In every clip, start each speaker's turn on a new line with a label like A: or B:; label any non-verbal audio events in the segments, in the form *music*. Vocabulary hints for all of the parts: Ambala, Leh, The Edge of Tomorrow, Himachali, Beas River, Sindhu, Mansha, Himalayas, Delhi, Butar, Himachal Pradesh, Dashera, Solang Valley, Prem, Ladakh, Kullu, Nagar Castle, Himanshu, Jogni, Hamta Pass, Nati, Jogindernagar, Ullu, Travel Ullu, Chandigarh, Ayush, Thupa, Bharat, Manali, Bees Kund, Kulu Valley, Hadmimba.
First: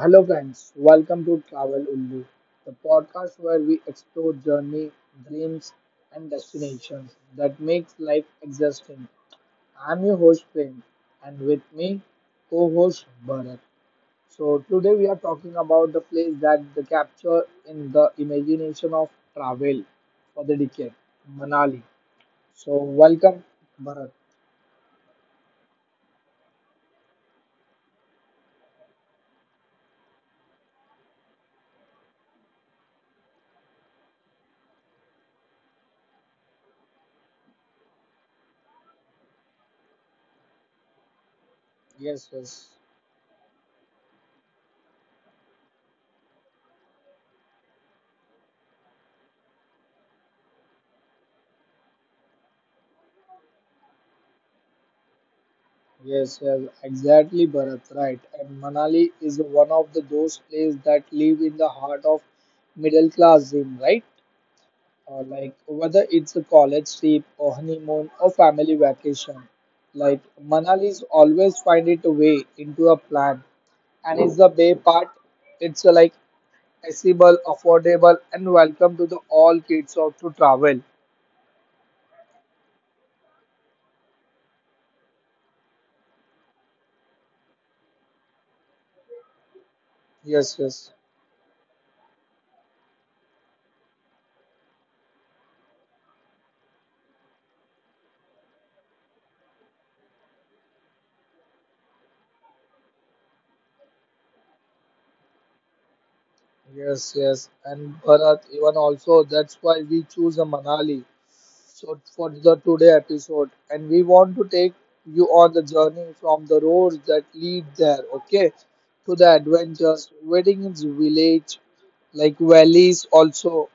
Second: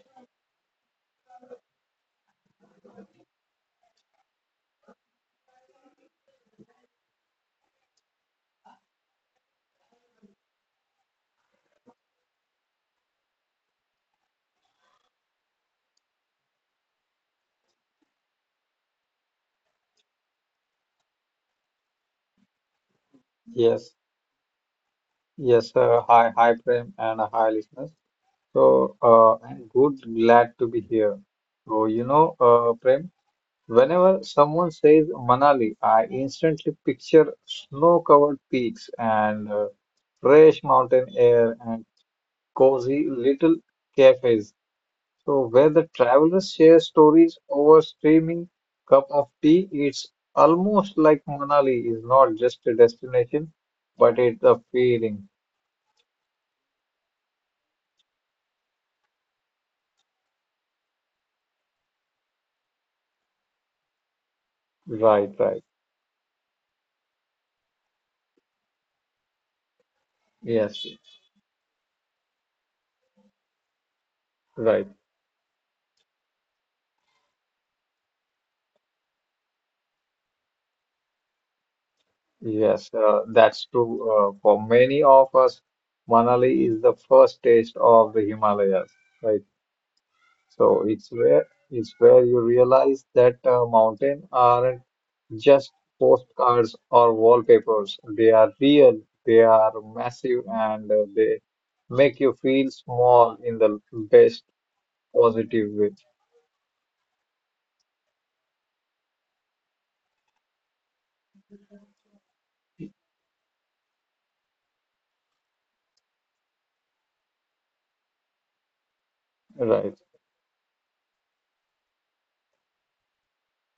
A: hello friends, welcome to Travel Ullu, the podcast where we explore journey, dreams, and destinations that makes life interesting. I'm your host Prem, and with me, co-host Bharat. So today we are talking about the place that the capture in the imagination of travel for the decade, Manali. So welcome,
B: Yes,
A: Bharat.
B: yes, hi, Prem, and hi, listeners. So, I'm good, glad to be here. So, Prem, whenever someone says Manali, I instantly picture snow-covered peaks and fresh mountain air and
A: Yes, yes.
B: cozy little cafes. So, where the travelers share stories over steaming cup of tea, it's almost like Manali is not just a destination, but it's a feeling.
A: Yes, yes, exactly, Bharat. Right. And Manali is one of the those places that live in the heart of middle class Zim, right? Or
B: Right,
A: like
B: right.
A: whether it's a college trip or honeymoon or family vacation, like
B: Yes, yes,
A: Manali's always find it a way into a plan, and it's the bay
B: right.
A: part. It's like accessible, affordable, and welcome to the all kids of to travel.
B: Yes, that's true. For many of us, Manali is the first taste of the Himalayas, right?
A: Yes,
B: So
A: yes,
B: it's where you realize that mountain aren't just postcards or wallpapers. They are real, they are massive, and they make you feel small in the best positive way.
A: yes. And Bharat, even also that's why we choose a Manali so for the today episode and we want to take you on the journey from the roads that lead there, okay, to the
B: Right.
A: adventures waiting in the village like valleys also,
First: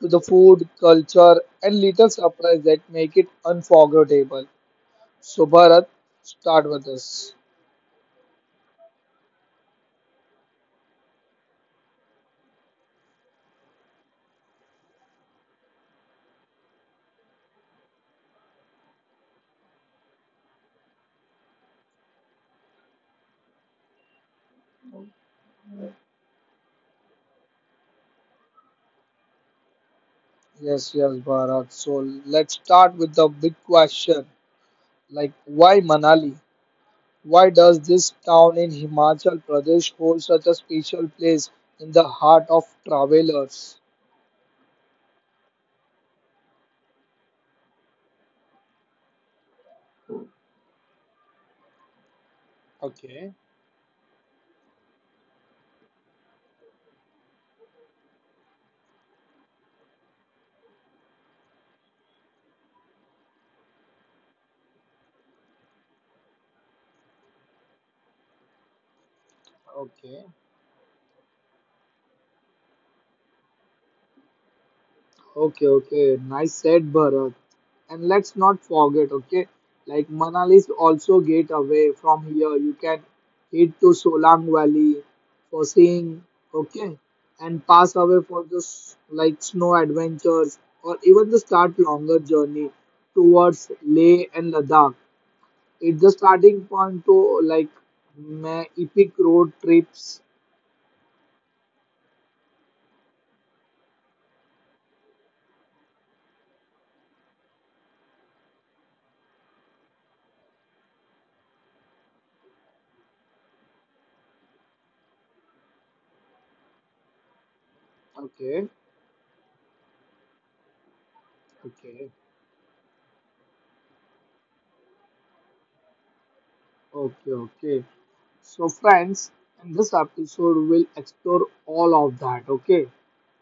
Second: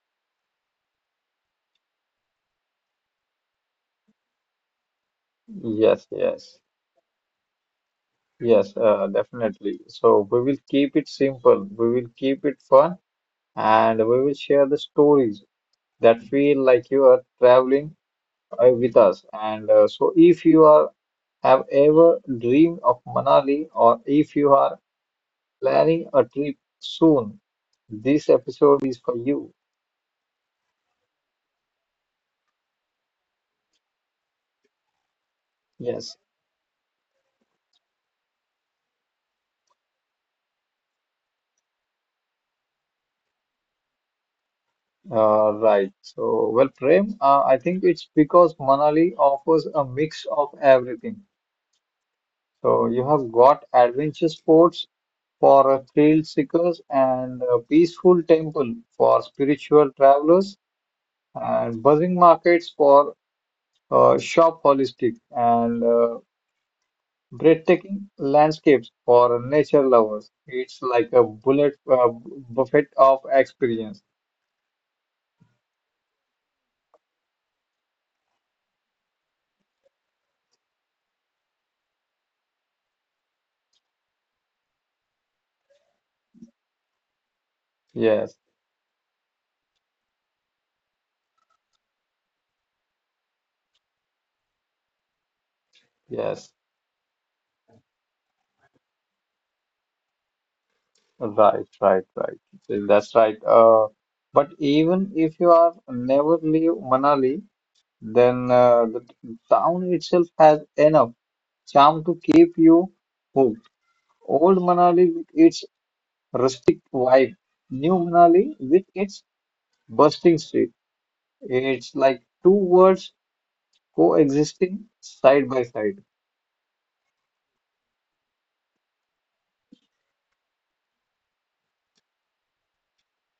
A: to the food culture and little surprise that make it unforgettable. So Bharat,
B: Yes, yes.
A: start with us.
B: Yes, definitely. So we will keep it simple, we will keep it fun, and we will share the stories that feel like you are traveling with us. And so, if you are have ever dreamed of Manali, or if you are planning a trip soon, this episode is for you.
A: Yes, yes, Bharat. So let's start with the big question, like why
B: Yes,
A: Manali? Why does this town in Himachal Pradesh hold such a special place in the heart of travelers?
B: right. So, well, Prem, I think it's because Manali offers a mix of everything. So, you have
A: Okay,
B: got adventure sports for thrill seekers and a peaceful temple for spiritual travelers and buzzing markets for shop holistic and breathtaking landscapes for nature
A: okay,
B: lovers. It's like a bullet buffet of experience.
A: okay. Nice said, Bharat. And let's not forget, okay, like Manali is also get away from here. You can head to Solang Valley for seeing, okay, and pass away
B: Yes,
A: for just like snow adventures, or even the start longer journey towards Leh and Ladakh. It's the
B: yes,
A: starting point to like my epic road trips.
B: right, right, right. So, that's right. But even if you are never leave Manali, then the town itself has enough charm to keep you hooked: Old Manali with its rustic vibe, New Manali
A: Okay,
B: with its bustling street. It's
A: okay,
B: like two worlds coexisting side by side.
A: okay. So, friends, in this episode, we'll explore all of that. Okay,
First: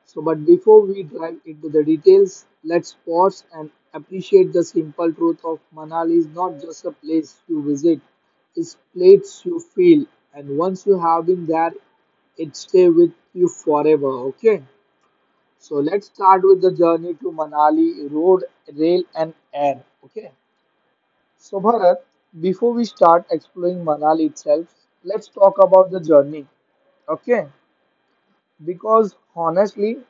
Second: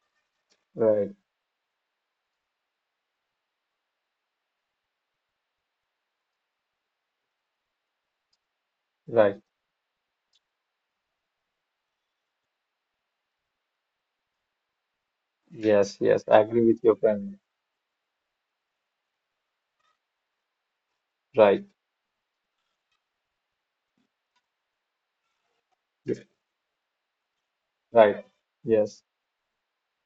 A: so but before we
B: Right,
A: dive into the details, let's pause and appreciate the simple truth of Manali is not just a place you visit, it's
B: right.
A: place you feel, and once you have been there, it stay with you forever. Okay. So
B: Yes,
A: let's
B: yes.
A: start
B: I
A: with
B: agree
A: the
B: with your
A: journey to
B: friend.
A: Manali, road, rail, and air. Okay. So
B: Right,
A: Bharat, before we start exploring Manali itself, let's talk about the
B: yeah,
A: journey. Okay.
B: right. Yes,
A: Because honestly,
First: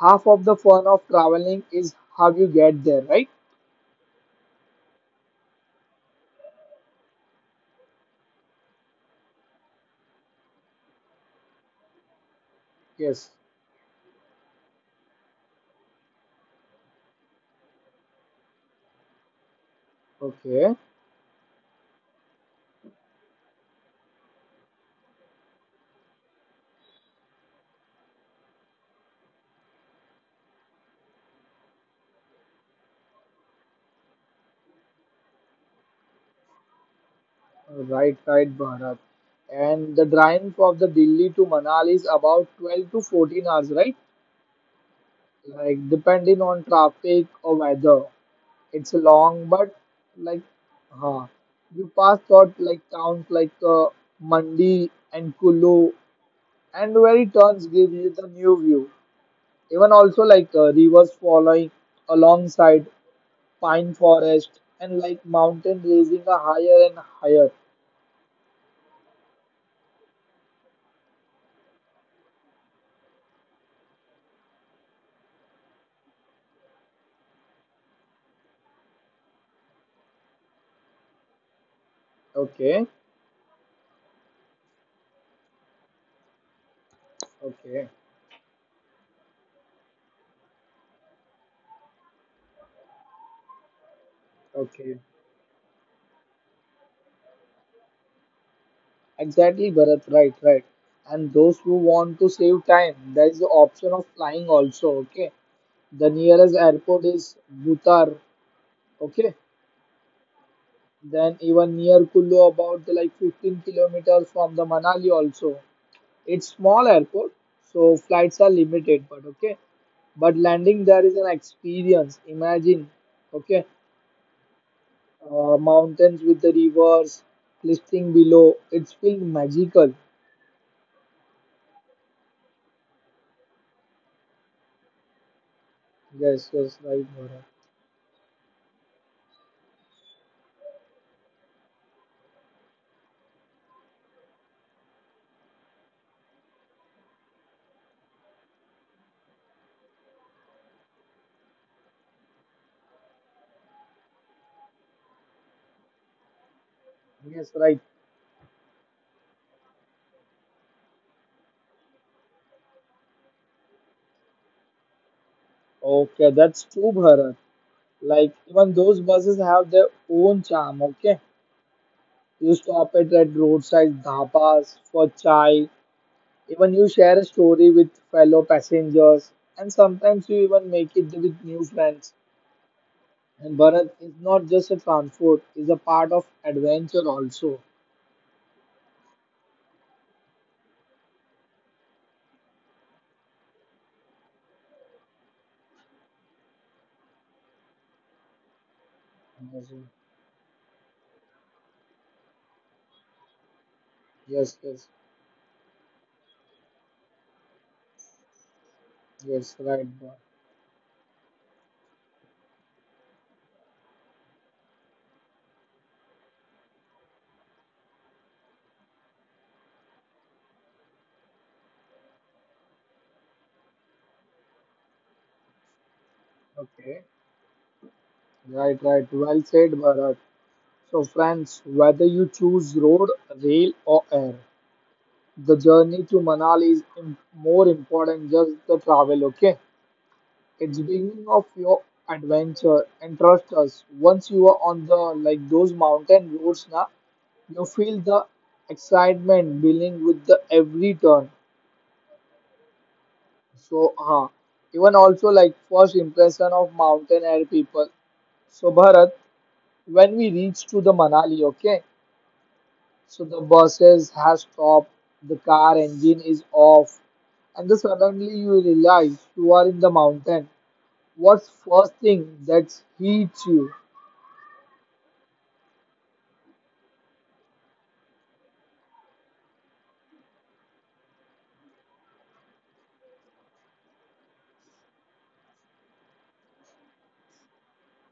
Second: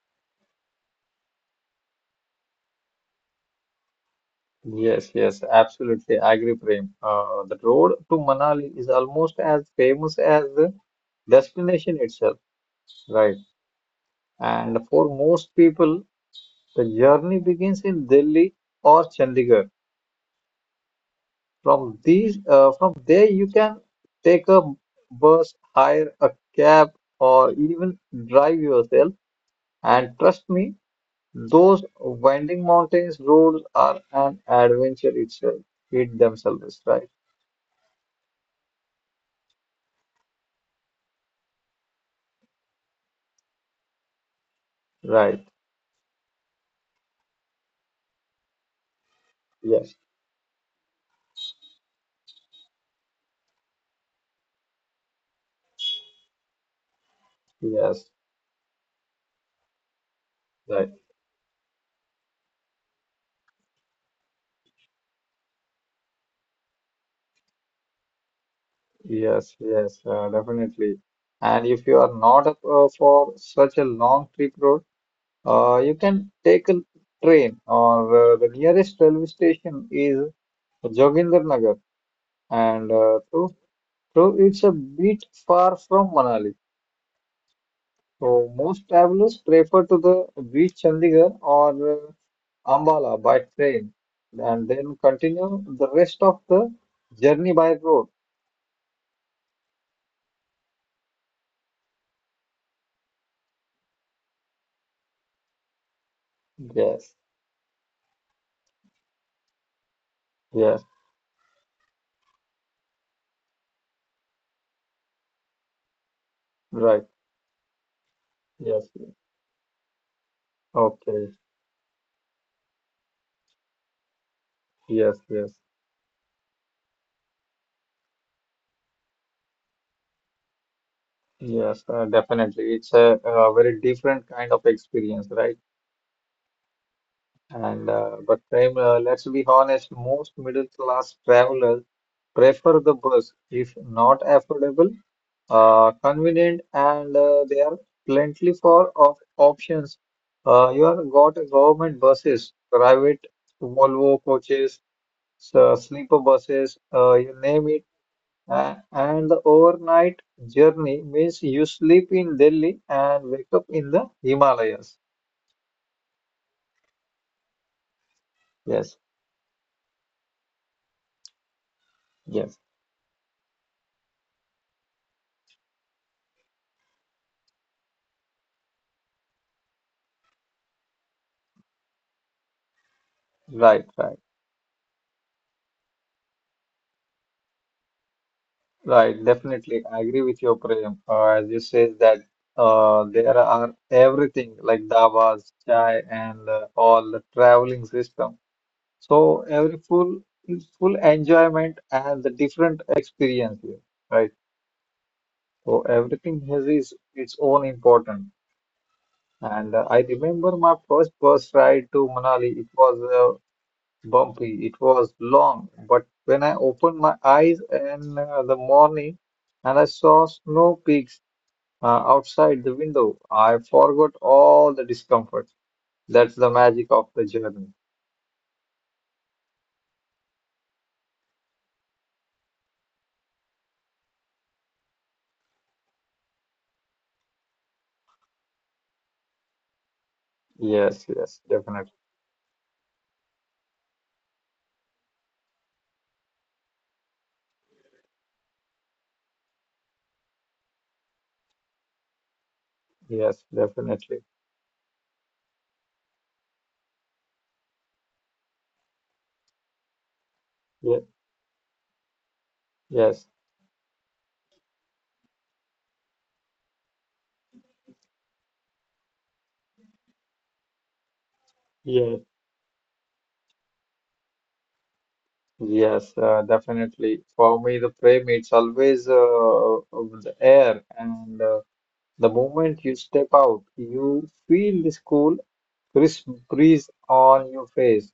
A: half of the fun of traveling is how you get there, right?
B: yes, yes. Absolutely. I agree, Prem. The road to Manali is almost as famous as the destination itself.
A: Yes.
B: Right. And for most people, the journey begins in Delhi or Chandigarh.
A: Okay.
B: From there you can take a bus, hire a cab, or even drive yourself. And trust me, those winding mountains roads are an adventure itself. It themselves, right?
A: Right, right, Bharat. And the drive of the Delhi to Manali is about 12 to 14 hours, right?
B: Right.
A: Like depending on traffic or weather. It's long, but
B: Yes.
A: like, huh. You pass thought like towns like Mandi and Kulu, and where it turns give you
B: Yes.
A: the new view. Even also like
B: Right.
A: rivers following alongside pine forest and like mountain raising a higher and higher.
B: Yes. Yes. Definitely. And if you are not up for such a long trip road, you can take a train or the nearest railway station is Jogindernagar and
A: Okay,
B: so, it's a bit far from Manali.
A: okay,
B: So most travelers prefer to the beach Chandigarh or Ambala by train and then
A: okay.
B: continue the rest of the journey by road.
A: Exactly, Bharat. Right, right. And those who want to save time, there is the option of flying also. Okay, the nearest airport
B: Yes,
A: is Butar. Okay.
B: yes,
A: Then even near Kullu, about like 15 kilometers from the Manali also. It's small
B: right.
A: airport, so flights are
B: Yes,
A: limited.
B: yes.
A: But okay. But landing there is an
B: Okay.
A: experience. Imagine, okay,
B: Yes, yes,
A: mountains with the rivers, listing below. It's feel magical.
B: yes, definitely. It's a very different kind of experience, right?
A: Yes, yes, right, Bharat.
B: And but Prem, let's be honest, most middle class travelers prefer the bus if not affordable, convenient, and there are plenty for of options. You have got government buses, private Volvo coaches, sleeper buses, you
A: Yes,
B: name
A: right.
B: it. And the overnight journey means you sleep in Delhi and wake up in the Himalayas.
A: Okay, that's true, Bharat. Like even
B: Yes,
A: those buses have their own charm. Okay,
B: yes,
A: you stop it at roadside dhabas for chai. Even you share a story with fellow passengers, and sometimes you even make it with new friends. And
B: right,
A: Bharat is
B: right.
A: not just a transport; it's a part of adventure also.
B: Right, definitely. I agree with your Prem. As you said that there are everything like davas, chai, and all the traveling system. So every
A: Amazing.
B: full enjoyment and the different experience here, right?
A: Yes, yes,
B: So everything has its own important.
A: yes.
B: And
A: Right.
B: I
A: Bharat.
B: remember my first bus ride to Manali. It was bumpy. It was long, but when I opened my eyes in the morning and I saw snow peaks. uh, Outside the window. I forgot all the discomfort. That's the magic
A: Okay.
B: of the journey.
A: Right, right. Well said, Bharat. So, friends, whether you choose road, rail, or air, the journey to Manali is more important just the travel. Okay. It's
B: Yes,
A: beginning
B: yes,
A: of your
B: definitely.
A: adventure, and trust us, once you are on the like those mountain roads now, you feel the excitement building with the every turn.
B: Yes,
A: So,
B: definitely.
A: Even also like first impression of mountain air people. So Bharat, when we reach to the
B: Yes,
A: Manali, okay,
B: yes,
A: so the buses has stopped, the car engine is off, and then suddenly you realize you are in the mountain. What's first
B: yes,
A: thing that hits you?
B: yes, definitely. For me, the frame it's always of the air, and the moment you step out, you feel this cool, crisp breeze on your face.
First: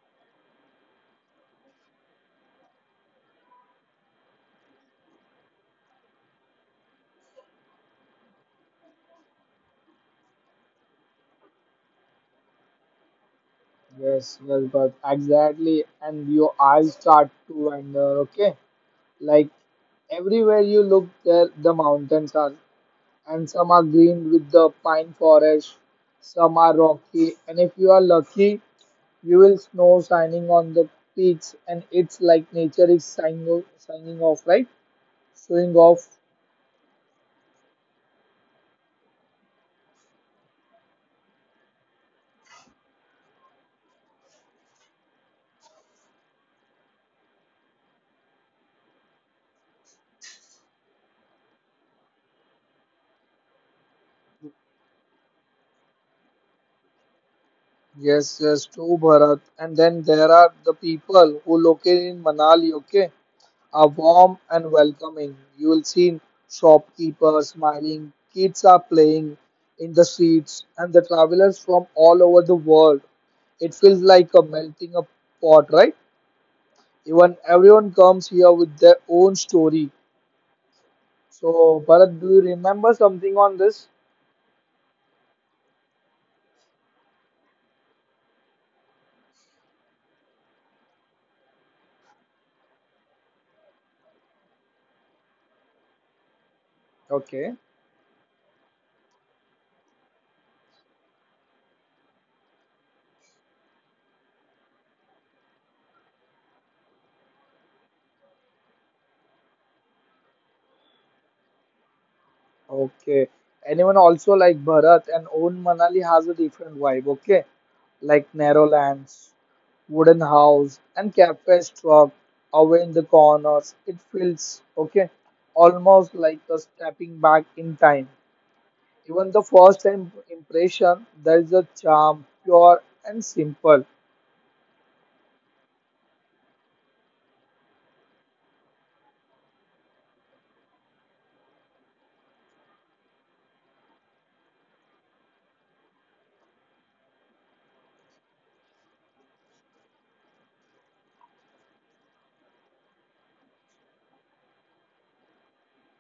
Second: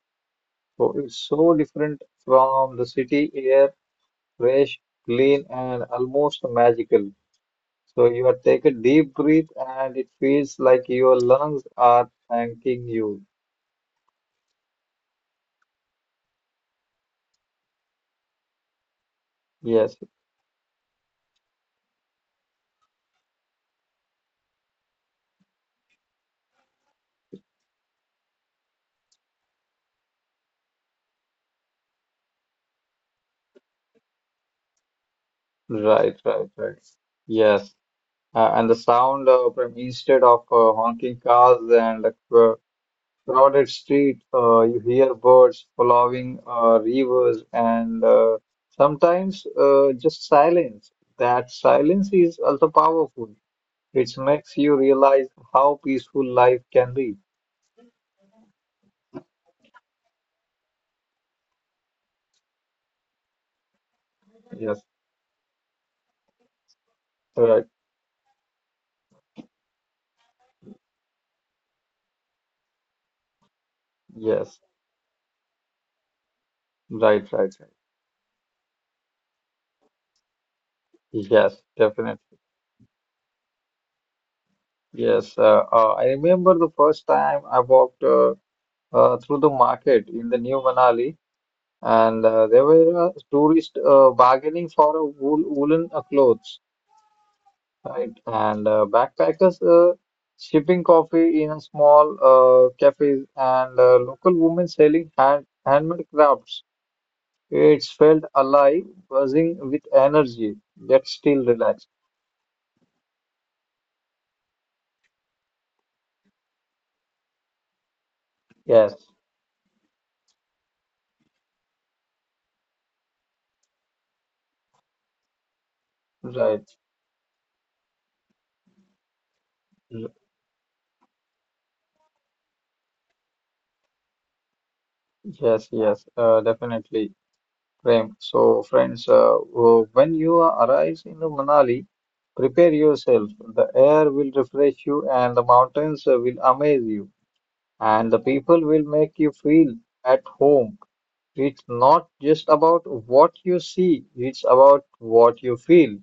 B: So it's so different from the city air, fresh, clean, and almost magical. So you are take a deep breath and it feels like your lungs are thanking you.
A: Yes, yes, but exactly, and your eyes start to wander. Okay, like
B: Yes,
A: everywhere you look, there the mountains are, and some are green with the pine forest, some are rocky, and if you are lucky, you will snow shining on the peaks, and it's like nature is signing off, right? Showing off.
B: right, right, right. Yes. And the sound from instead of honking cars and crowded street, you hear birds following rivers and sometimes just silence. That silence is also powerful. It makes you realize how peaceful life can be.
A: Yes, yes, true, Bharat. And then there are the people who located in Manali. Okay, are warm and
B: Yes,
A: welcoming. You will see shopkeepers
B: right.
A: smiling, kids are playing in the streets, and the travelers from all over the world. It feels like a
B: Yes,
A: melting of pot, right?
B: right,
A: Even
B: right, right.
A: everyone comes here with their own story.
B: Yes,
A: So,
B: definitely.
A: Bharat, do you remember something on this?
B: Yes, I remember the first time I walked through the market in the New Manali, and there were tourists bargaining for a woolen clothes,
A: Okay.
B: right? And backpackers shipping coffee in a small cafes, and local women selling handmade crafts. It felt alive, buzzing with energy, yet still relaxed.
A: Okay. Anyone also like Bharat and own Manali has a different vibe, okay? Like narrow
B: Yes,
A: lands, wooden house, and cafe truck away in the corners. It feels okay, almost like a
B: right.
A: stepping back in time. Even the first impression, there is a charm, pure and simple.
B: Yes, yes, definitely, Prem. So, friends, when you arrive in the Manali, prepare yourself. The air will refresh you, and the mountains will amaze you, and the people will make you feel at home. It's not just about what you see, it's about what you feel.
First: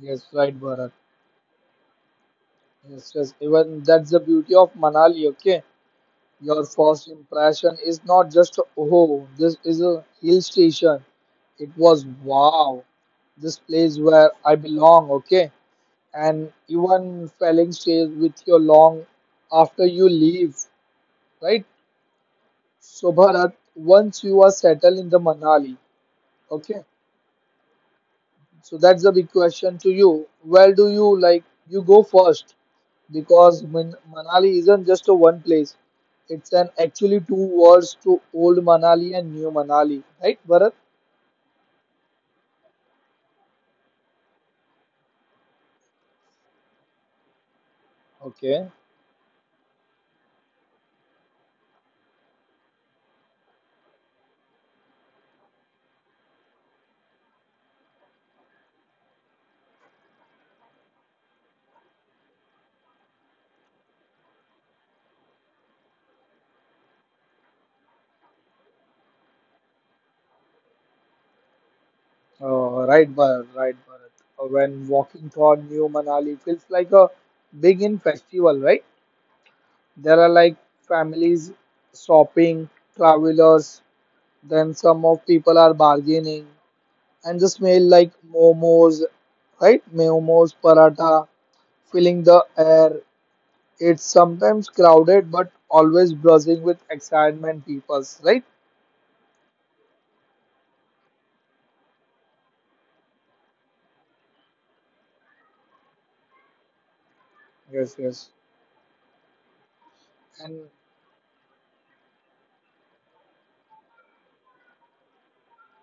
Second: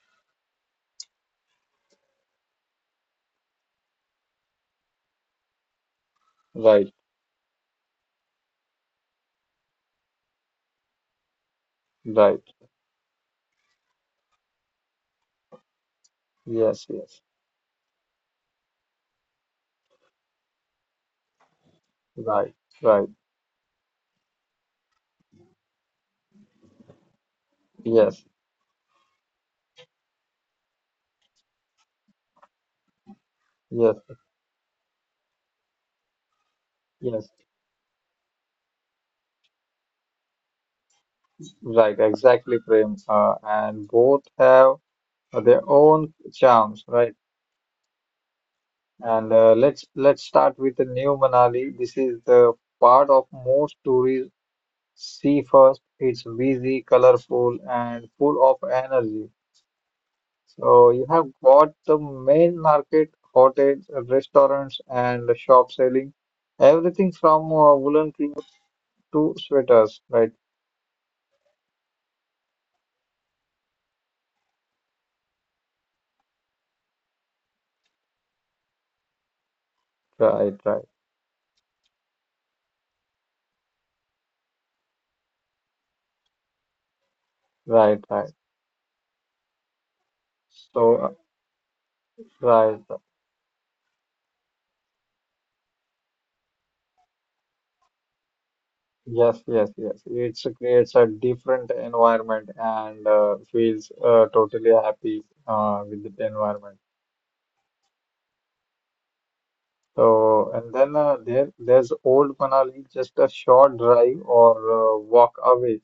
A: Yes, right, Bharat. Yes, yes. Even that's the beauty of Manali, okay? Your
B: Right,
A: first impression is not just, oh, this is a hill station. It was,
B: right.
A: wow, this place where I belong, okay? And
B: Yes, yes.
A: even felling stays with your long after you leave, right?
B: Right, right.
A: So, Bharat, once you are settled in the Manali, okay?
B: Yes,
A: So that's the big question to you. Where do you like you go first? Because
B: yes,
A: Manali isn't just a one place. It's an actually
B: yes.
A: two worlds to old Manali and new Manali, right, Bharat?
B: Right, exactly, Prem. And both have their own charms, right?
A: Okay,
B: And let's start with the New Manali. This is the part of most tourists see first. It's busy, colorful, and full of energy. So you have got the main market, hotels, restaurants, and the shop selling everything from woolen clothes to sweaters, right?
A: right, Bharat. When walking toward new Manali, it feels like a big in festival, right? There are like
B: Right, right,
A: families shopping, travelers, then some of people are bargaining, and the smell
B: right,
A: like
B: right.
A: momos, right? Momos,
B: So,
A: paratha, filling the
B: right.
A: air. It's sometimes crowded but always buzzing with excitement, peoples, right?
B: Yes, yes, yes. It creates a different environment and feels totally happy with the environment.
A: Yes, yes.
B: So,
A: And
B: and then there's old Manali, just a short drive or walk away,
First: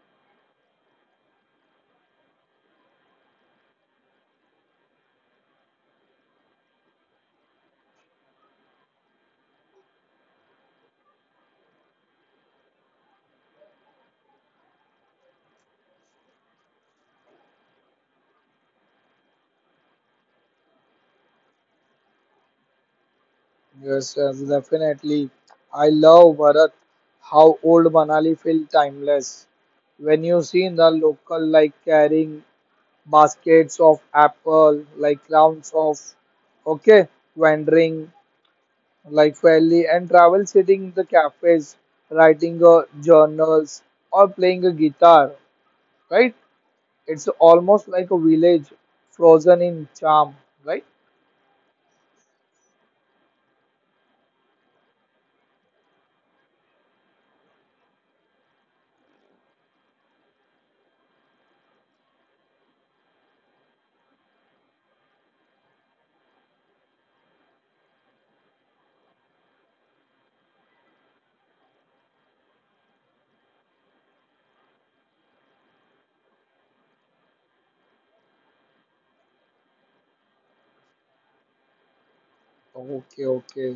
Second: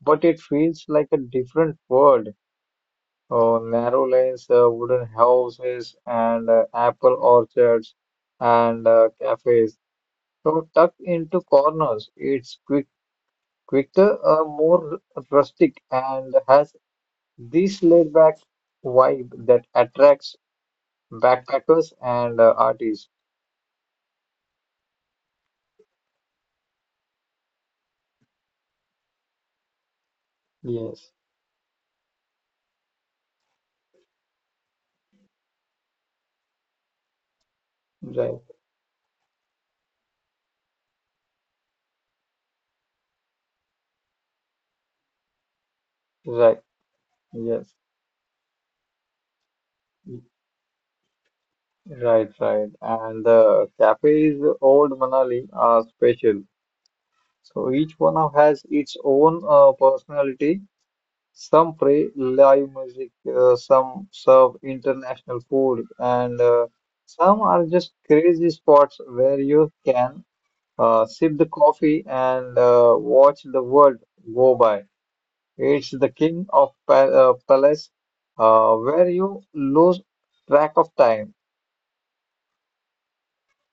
B: but it feels like a different world. Narrow lanes, wooden houses, and apple orchards and cafes. So tucked into corners, it's quicker, more rustic, and has this laid-back vibe that attracts backpackers and artists.
A: yes, yes, definitely. I love Bharat, how old Manali feels timeless. When you see the
B: Yes,
A: local like carrying baskets of apple, like rounds of, okay, wandering
B: right,
A: like fairly and travel sitting in the cafes writing journals or playing a guitar, right?
B: right,
A: It's
B: yes,
A: almost like a village frozen in
B: y-
A: charm, right?
B: right, right. And the cafes, Old Manali, are special. So each one of has its own personality. Some play live music, some serve international food, and some are just crazy spots where you can sip the coffee and watch the world go by. It's the king of pa palace where you lose track of time.
A: Okay, okay.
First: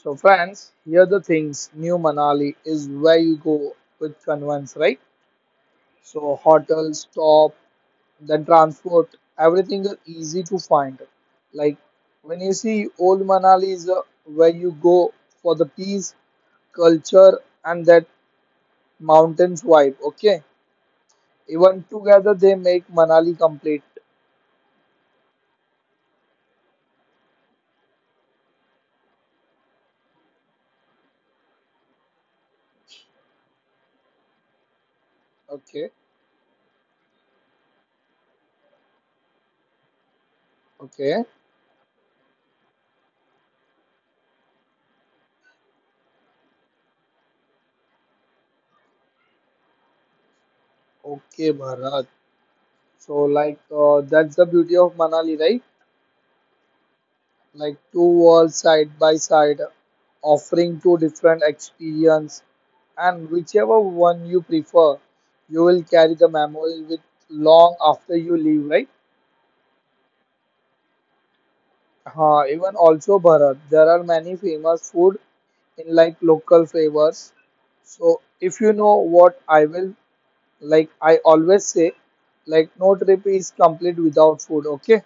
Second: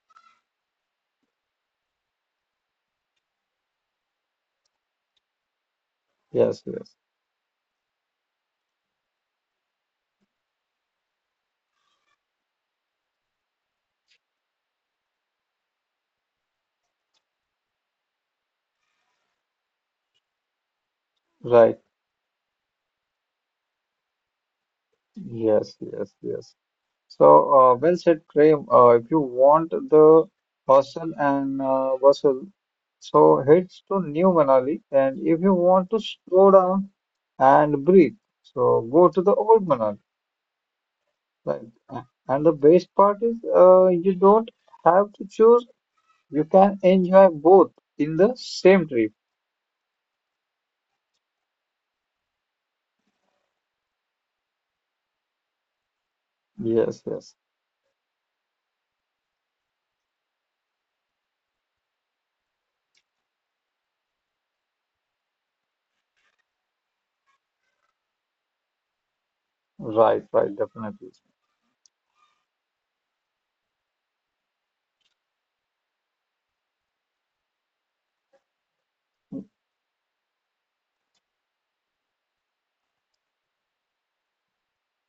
A: So friends, here the things, new Manali is where you go with convenience, right? So
B: Yes, yes,
A: hotels stop, then transport, everything is easy to find. Like when you see old Manali is where you go for the peace, culture, and that mountains wide. Okay,
B: right.
A: even together they make Manali complete.
B: Yes, yes, yes. So, well said, Prem. If you want the hustle and bustle, so heads to New Manali. And if you want
A: Okay,
B: to slow down and breathe, so go to the old Manali.
A: okay,
B: Like, uh, and the best part is, you don't have to choose. You can enjoy both in the same trip.
A: okay, Bharat. So, like, that's the beauty of Manali, right?
B: Yes, yes.
A: Like, two worlds side by side, offering two different experience, and whichever one you prefer, you will carry the memory with long after you leave, right?
B: Right, right, definitely.
A: Even also, Bharat, there are many famous food in like local flavors. So, if you know what I will like I always say, like no trip is complete without food, okay?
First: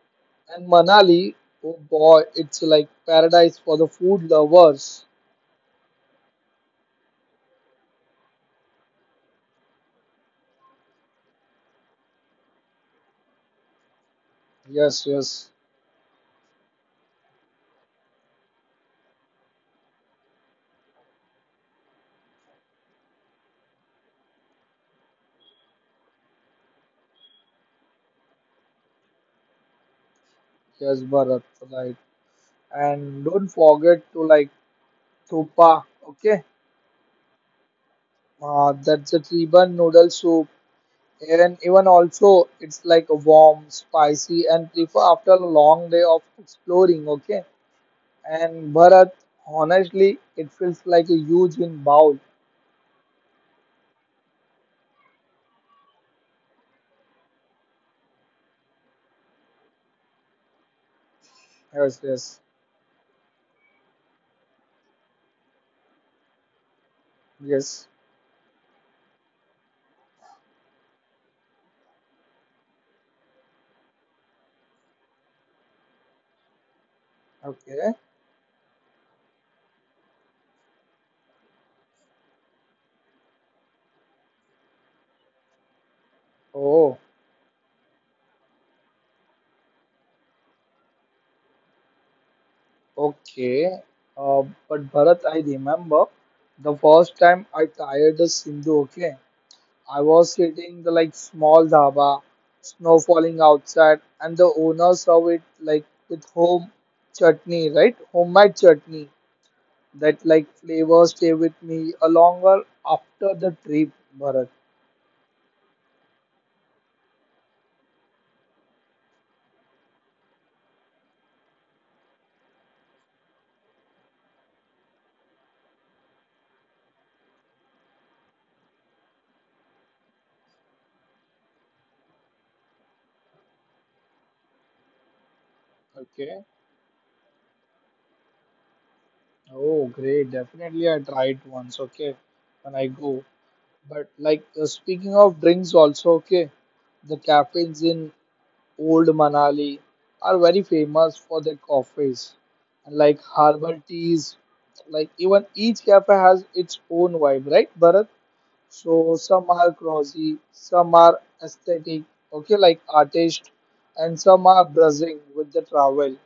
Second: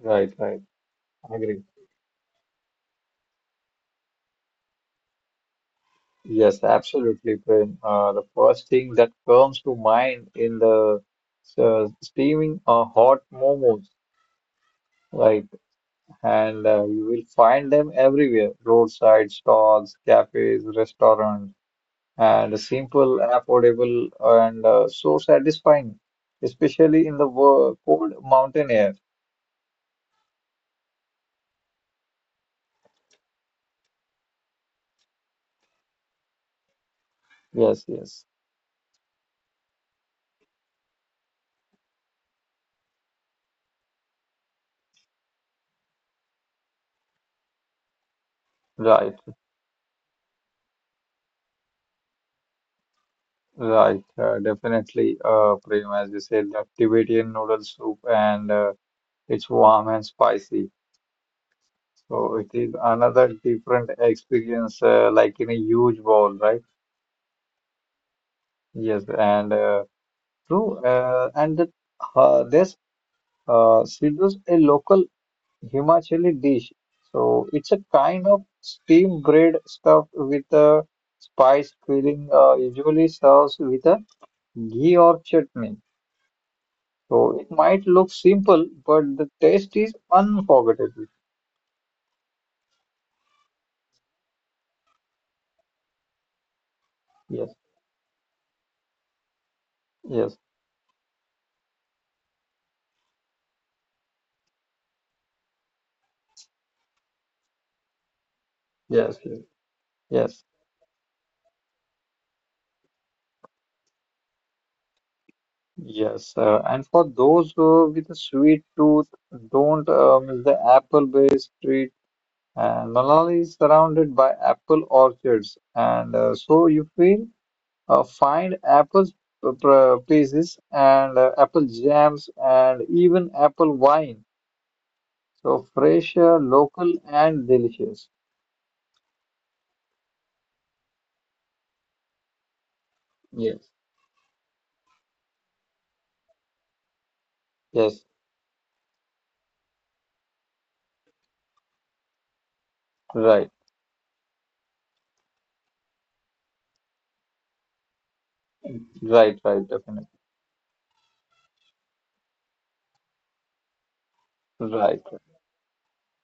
B: Right, right.
A: And Manali,
B: I agree.
A: oh boy, it's like paradise for the food lovers.
B: Yes, absolutely, Prem. The first thing that comes to mind in the steaming hot momos,
A: Yes,
B: like,
A: yes,
B: and you will find them everywhere, roadside stalls, cafes, restaurants. And simple, affordable, and so satisfying, especially in the cold mountain air.
A: yes, Bharat, right. And don't forget to like Thupa, okay?
B: Yes, yes,
A: That's a Theban noodle soup. And even also, it's like a warm, spicy, and prefer after a long day of exploring, okay? And Bharat,
B: right,
A: honestly, it feels like a huge in bowl.
B: right, definitely. Prem, as you said, the Tibetan noodle soup, and it's warm and spicy.
A: Yes,
B: So
A: yes.
B: it is another different experience, like in a huge bowl, right?
A: Yes.
B: Yes, and true. And that, this she was a local. Himachali dish. So it's a
A: Okay.
B: kind of steamed bread stuffed with a spice filling, usually serves with a ghee or chutney.
A: Oh,
B: So it might look simple, but the taste is unforgettable.
A: okay. Uh, but Bharat, I remember the first time
B: Yes,
A: I tried the Sindhu. Okay, I was
B: yes,
A: sitting the like small dhaba, snow falling outside, and the owner served it like with home chutney, right? Homemade chutney.
B: yes, yes,
A: That
B: yes.
A: like flavor stay with me a longer after the trip, Bharat.
B: Yes. And for those with a sweet tooth, don't miss the apple-based treat. And Manali is surrounded by apple orchards, and so you feel find apple pieces and apple jams and even apple wine. So fresh,
A: Okay.
B: local, and delicious.
A: Oh, great. Definitely, I tried once. Okay, when I go.
B: Yes,
A: But like speaking of drinks also, okay, the cafes
B: yes,
A: in Old Manali are very famous for their coffees and like
B: right,
A: herbal teas. Like even each cafe has its own vibe, right, Bharat? So
B: right,
A: some
B: right,
A: are
B: definitely,
A: crossy, some are aesthetic, okay, like artist, and some are
B: right.
A: buzzing with the travel.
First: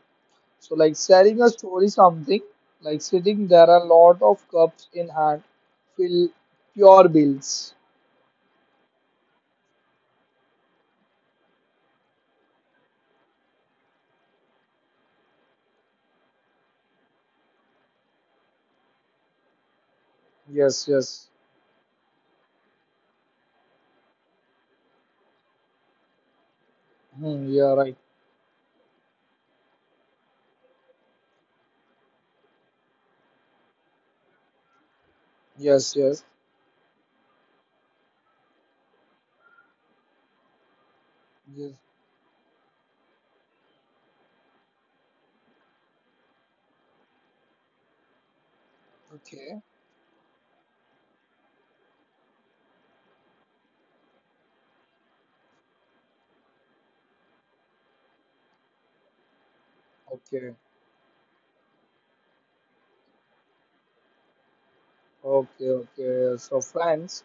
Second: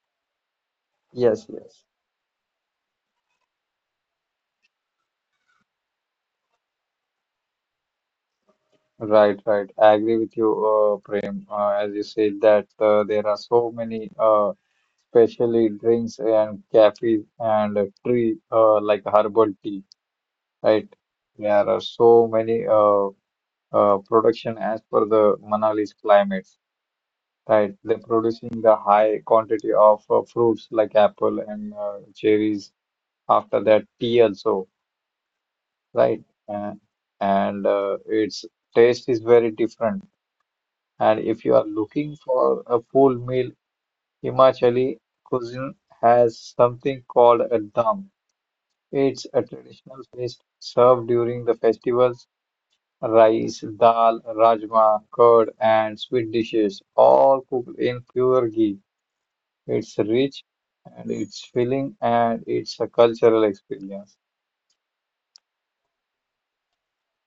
A: So like sharing
B: Yes,
A: a
B: yes,
A: story, something like sitting there, a lot of cups in hand, fill pure bills.
B: right, right. I agree with you, Prem. As you said that there are so many especially drinks and cafes and tree like herbal tea,
A: Yes,
B: right?
A: yes.
B: There are so many. Production as per the Manali's climates,
A: Hmm, you
B: right?
A: are right.
B: They're producing the high quantity of fruits like apple and cherries. After that, tea also,
A: Yes,
B: right?
A: yes.
B: Uh, and its taste is very different. And if you are
A: Yes.
B: looking for a full meal, Himachali cuisine has something called a dum. It's a
A: Okay,
B: traditional feast served during the festivals: rice, dal, rajma, curd, and sweet dishes, all cooked in pure ghee. It's rich
A: okay,
B: and it's filling and it's a cultural experience.
A: okay. So, friends,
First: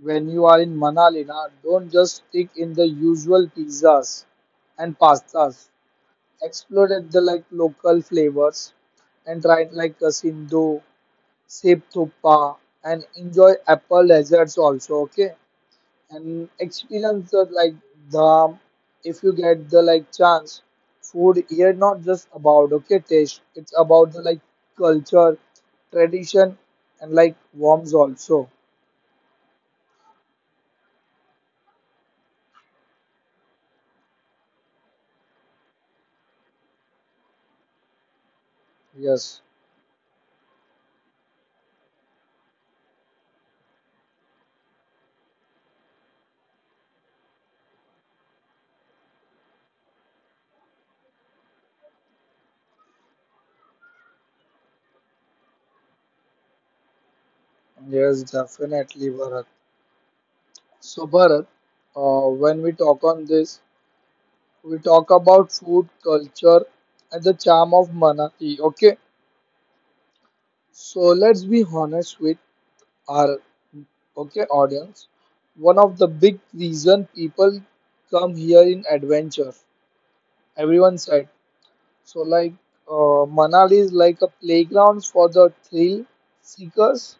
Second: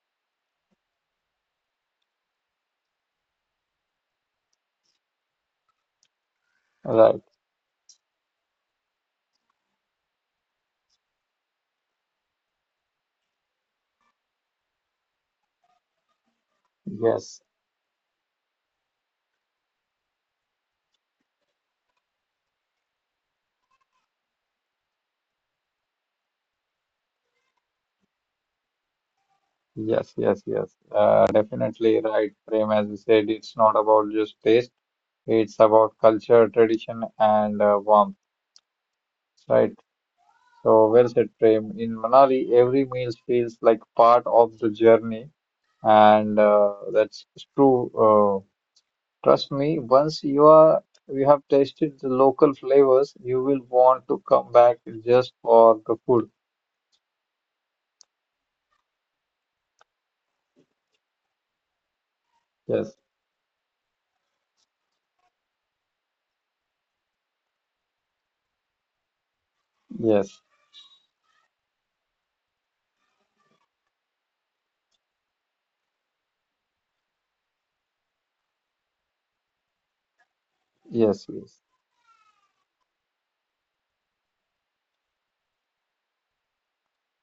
A: when you are in Manali, na, don't just stick in the usual pizzas and pastas. Explore at the
B: Right.
A: like local flavors and try it like a Sindhu, Sep Thuppa, and enjoy apple desserts also. Okay, and experience the
B: Yes.
A: like, the, if you get the like chance, food here not just about okay taste, it's about the like culture, tradition, and like warms also.
B: Yes. Yes. Yes. Definitely right, Prem. As you said, it's not about just taste, it's about culture, tradition, and warmth.
A: Yes,
B: Right. So, well said, Prem. In Manali, every meal feels like part of the journey, and that's true. Trust me, once you have tasted the local flavors, you will want to come back just for the food.
A: yes, definitely, Bharat. So Bharat, when we
B: Yes,
A: talk on this, we talk about food culture and the charm of Manati, okay?
B: yes,
A: So let's be honest with our, okay, audience. One of the big reason people come here in adventure. Everyone
B: yes,
A: said
B: yes.
A: so. Like Manali is like a playground for the thrill seekers.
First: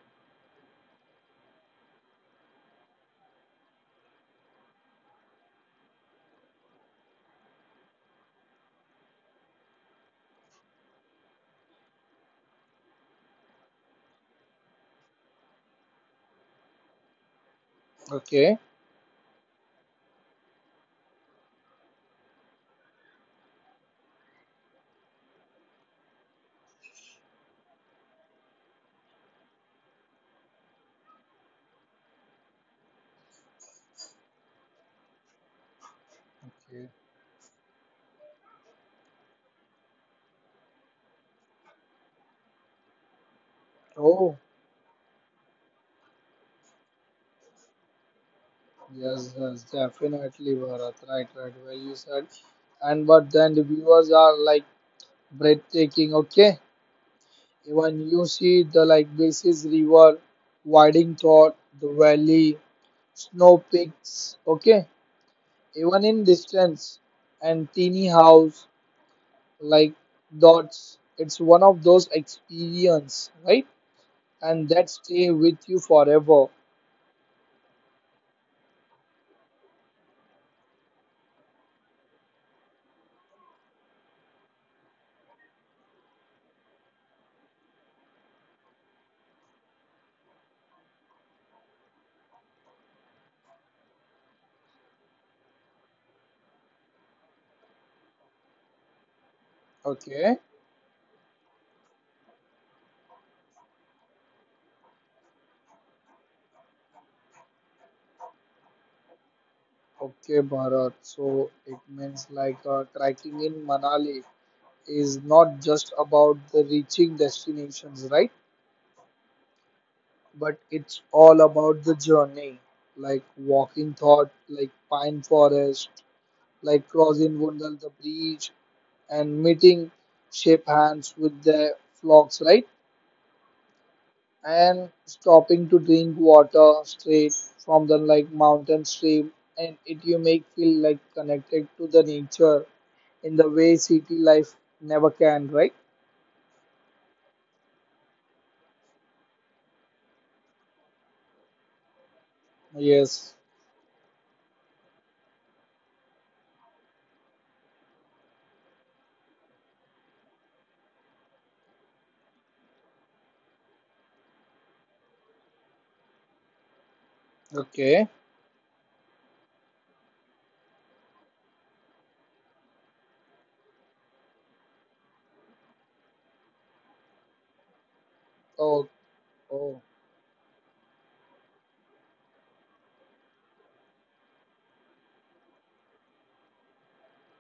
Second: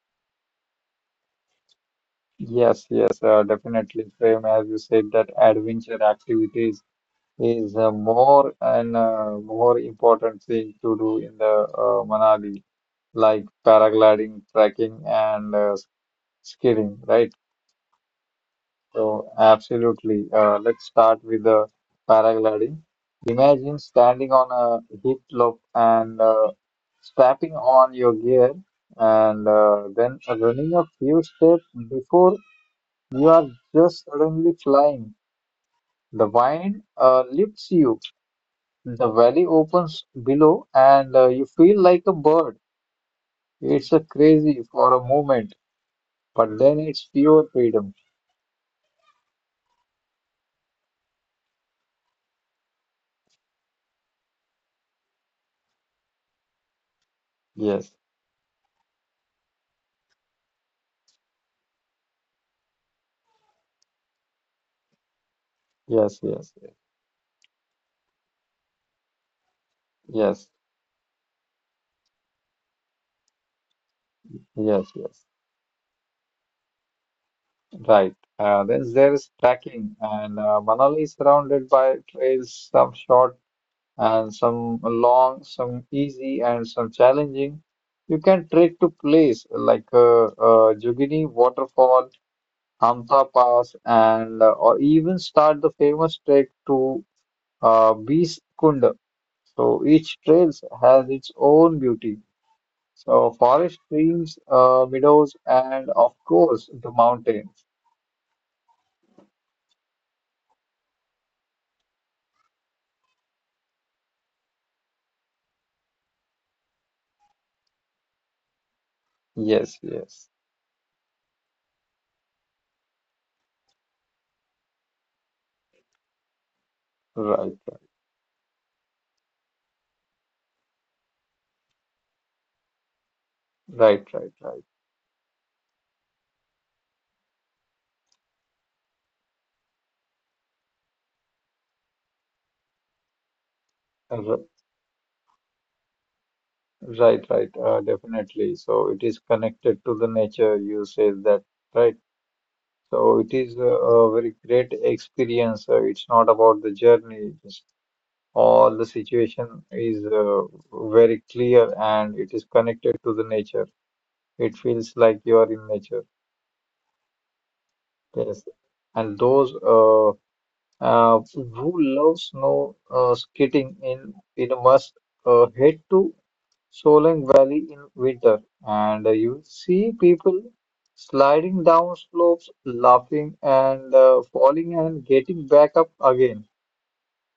B: Yes, yes, definitely, Prem. As you said, that adventure activities is more and more important thing to do in the Manali, like paragliding, trekking, and skidding, right?
A: Okay.
B: So, absolutely. Let's start with the paragliding. Imagine standing on a heat loop and strapping on your gear and then running a few steps before you are just suddenly flying. The wind
A: Okay.
B: lifts you, the valley opens below, and you feel like a bird. It's a
A: Oh,
B: crazy for a moment, but then it's pure freedom.
A: yes, yes, definitely, Bharat. Right, right. Well, you said. And but then the viewers are like breathtaking. Okay.
B: Yes,
A: Even you see the like Basis River, Winding Thought, the valley, snow peaks. Okay. Even
B: yes,
A: in
B: yes,
A: distance and teeny house like
B: yes,
A: dots, it's one of those experience, right? And that
B: yes, yes.
A: stay with you forever.
B: Right. Then there is trekking, and Manali is surrounded by trails, some short and some long, some easy and some challenging. You can trek to place like Jogini Waterfall, Hamta Pass, and or even start the famous trek to Bees Kund. So each
A: Okay,
B: trail has its own beauty. So forest, streams, meadows, and of course the mountains.
A: okay, Bharat. So it means like trekking in Manali is not just about the reaching destinations, right?
B: Yes, yes.
A: But it's all about the journey, like walking thought, like pine forest, like crossing Wundal
B: Right,
A: the bridge, and meeting shape hands with their flocks, right?
B: right, right, right,
A: And stopping to drink water straight from the like mountain stream, and it you make feel like connected to the nature in the way city
B: Uh, r-
A: life never can, right?
B: right, right. Definitely. So it is connected to the nature. You say that, right? So
A: Yes.
B: it is a very great experience. It's not about the journey. It's all the situation is very clear, and it is connected to the nature. It feels like you are in nature.
A: Okay.
B: Yes, and those who love snow skating in a must head to. Solang Valley in winter,
A: Oh.
B: and you
A: Oh.
B: see people sliding down slopes, laughing and falling and getting back up again,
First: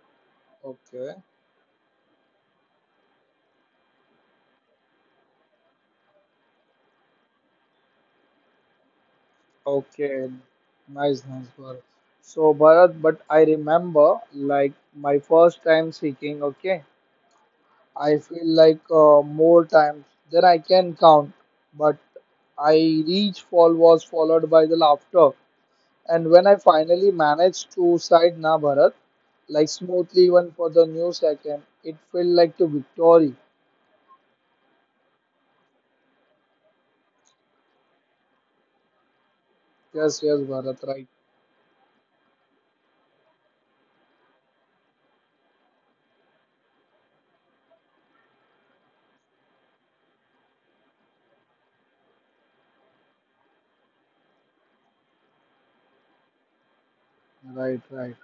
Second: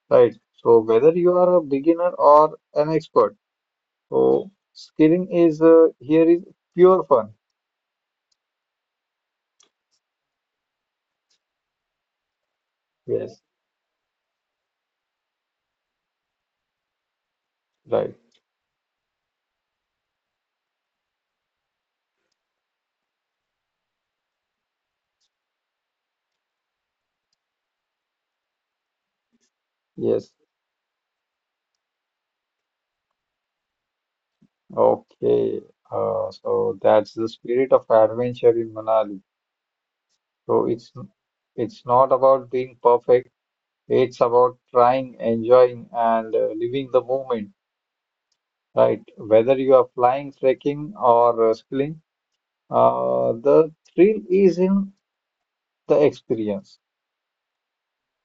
B: right? So whether
A: Okay.
B: you are a beginner or an expert, so skiing is here is pure fun.
A: Okay. Nice, nice, Bharat. So, Bharat, but
B: Yes,
A: I remember like my first time seeking. Okay,
B: right.
A: I feel like more times than I can count, but I reach fall was followed by the laughter. And when I finally managed to side Na Bharat, like smoothly
B: Yes.
A: even for the new second, it felt like to victory.
B: Okay. So that's the spirit of adventure in Manali.
A: Yes, yes,
B: So
A: Bharat,
B: it's
A: right,
B: it's not about being perfect. It's about trying, enjoying, and living the moment, right? Whether you are flying, trekking, or skiing, the thrill is in the experience,
A: right, right.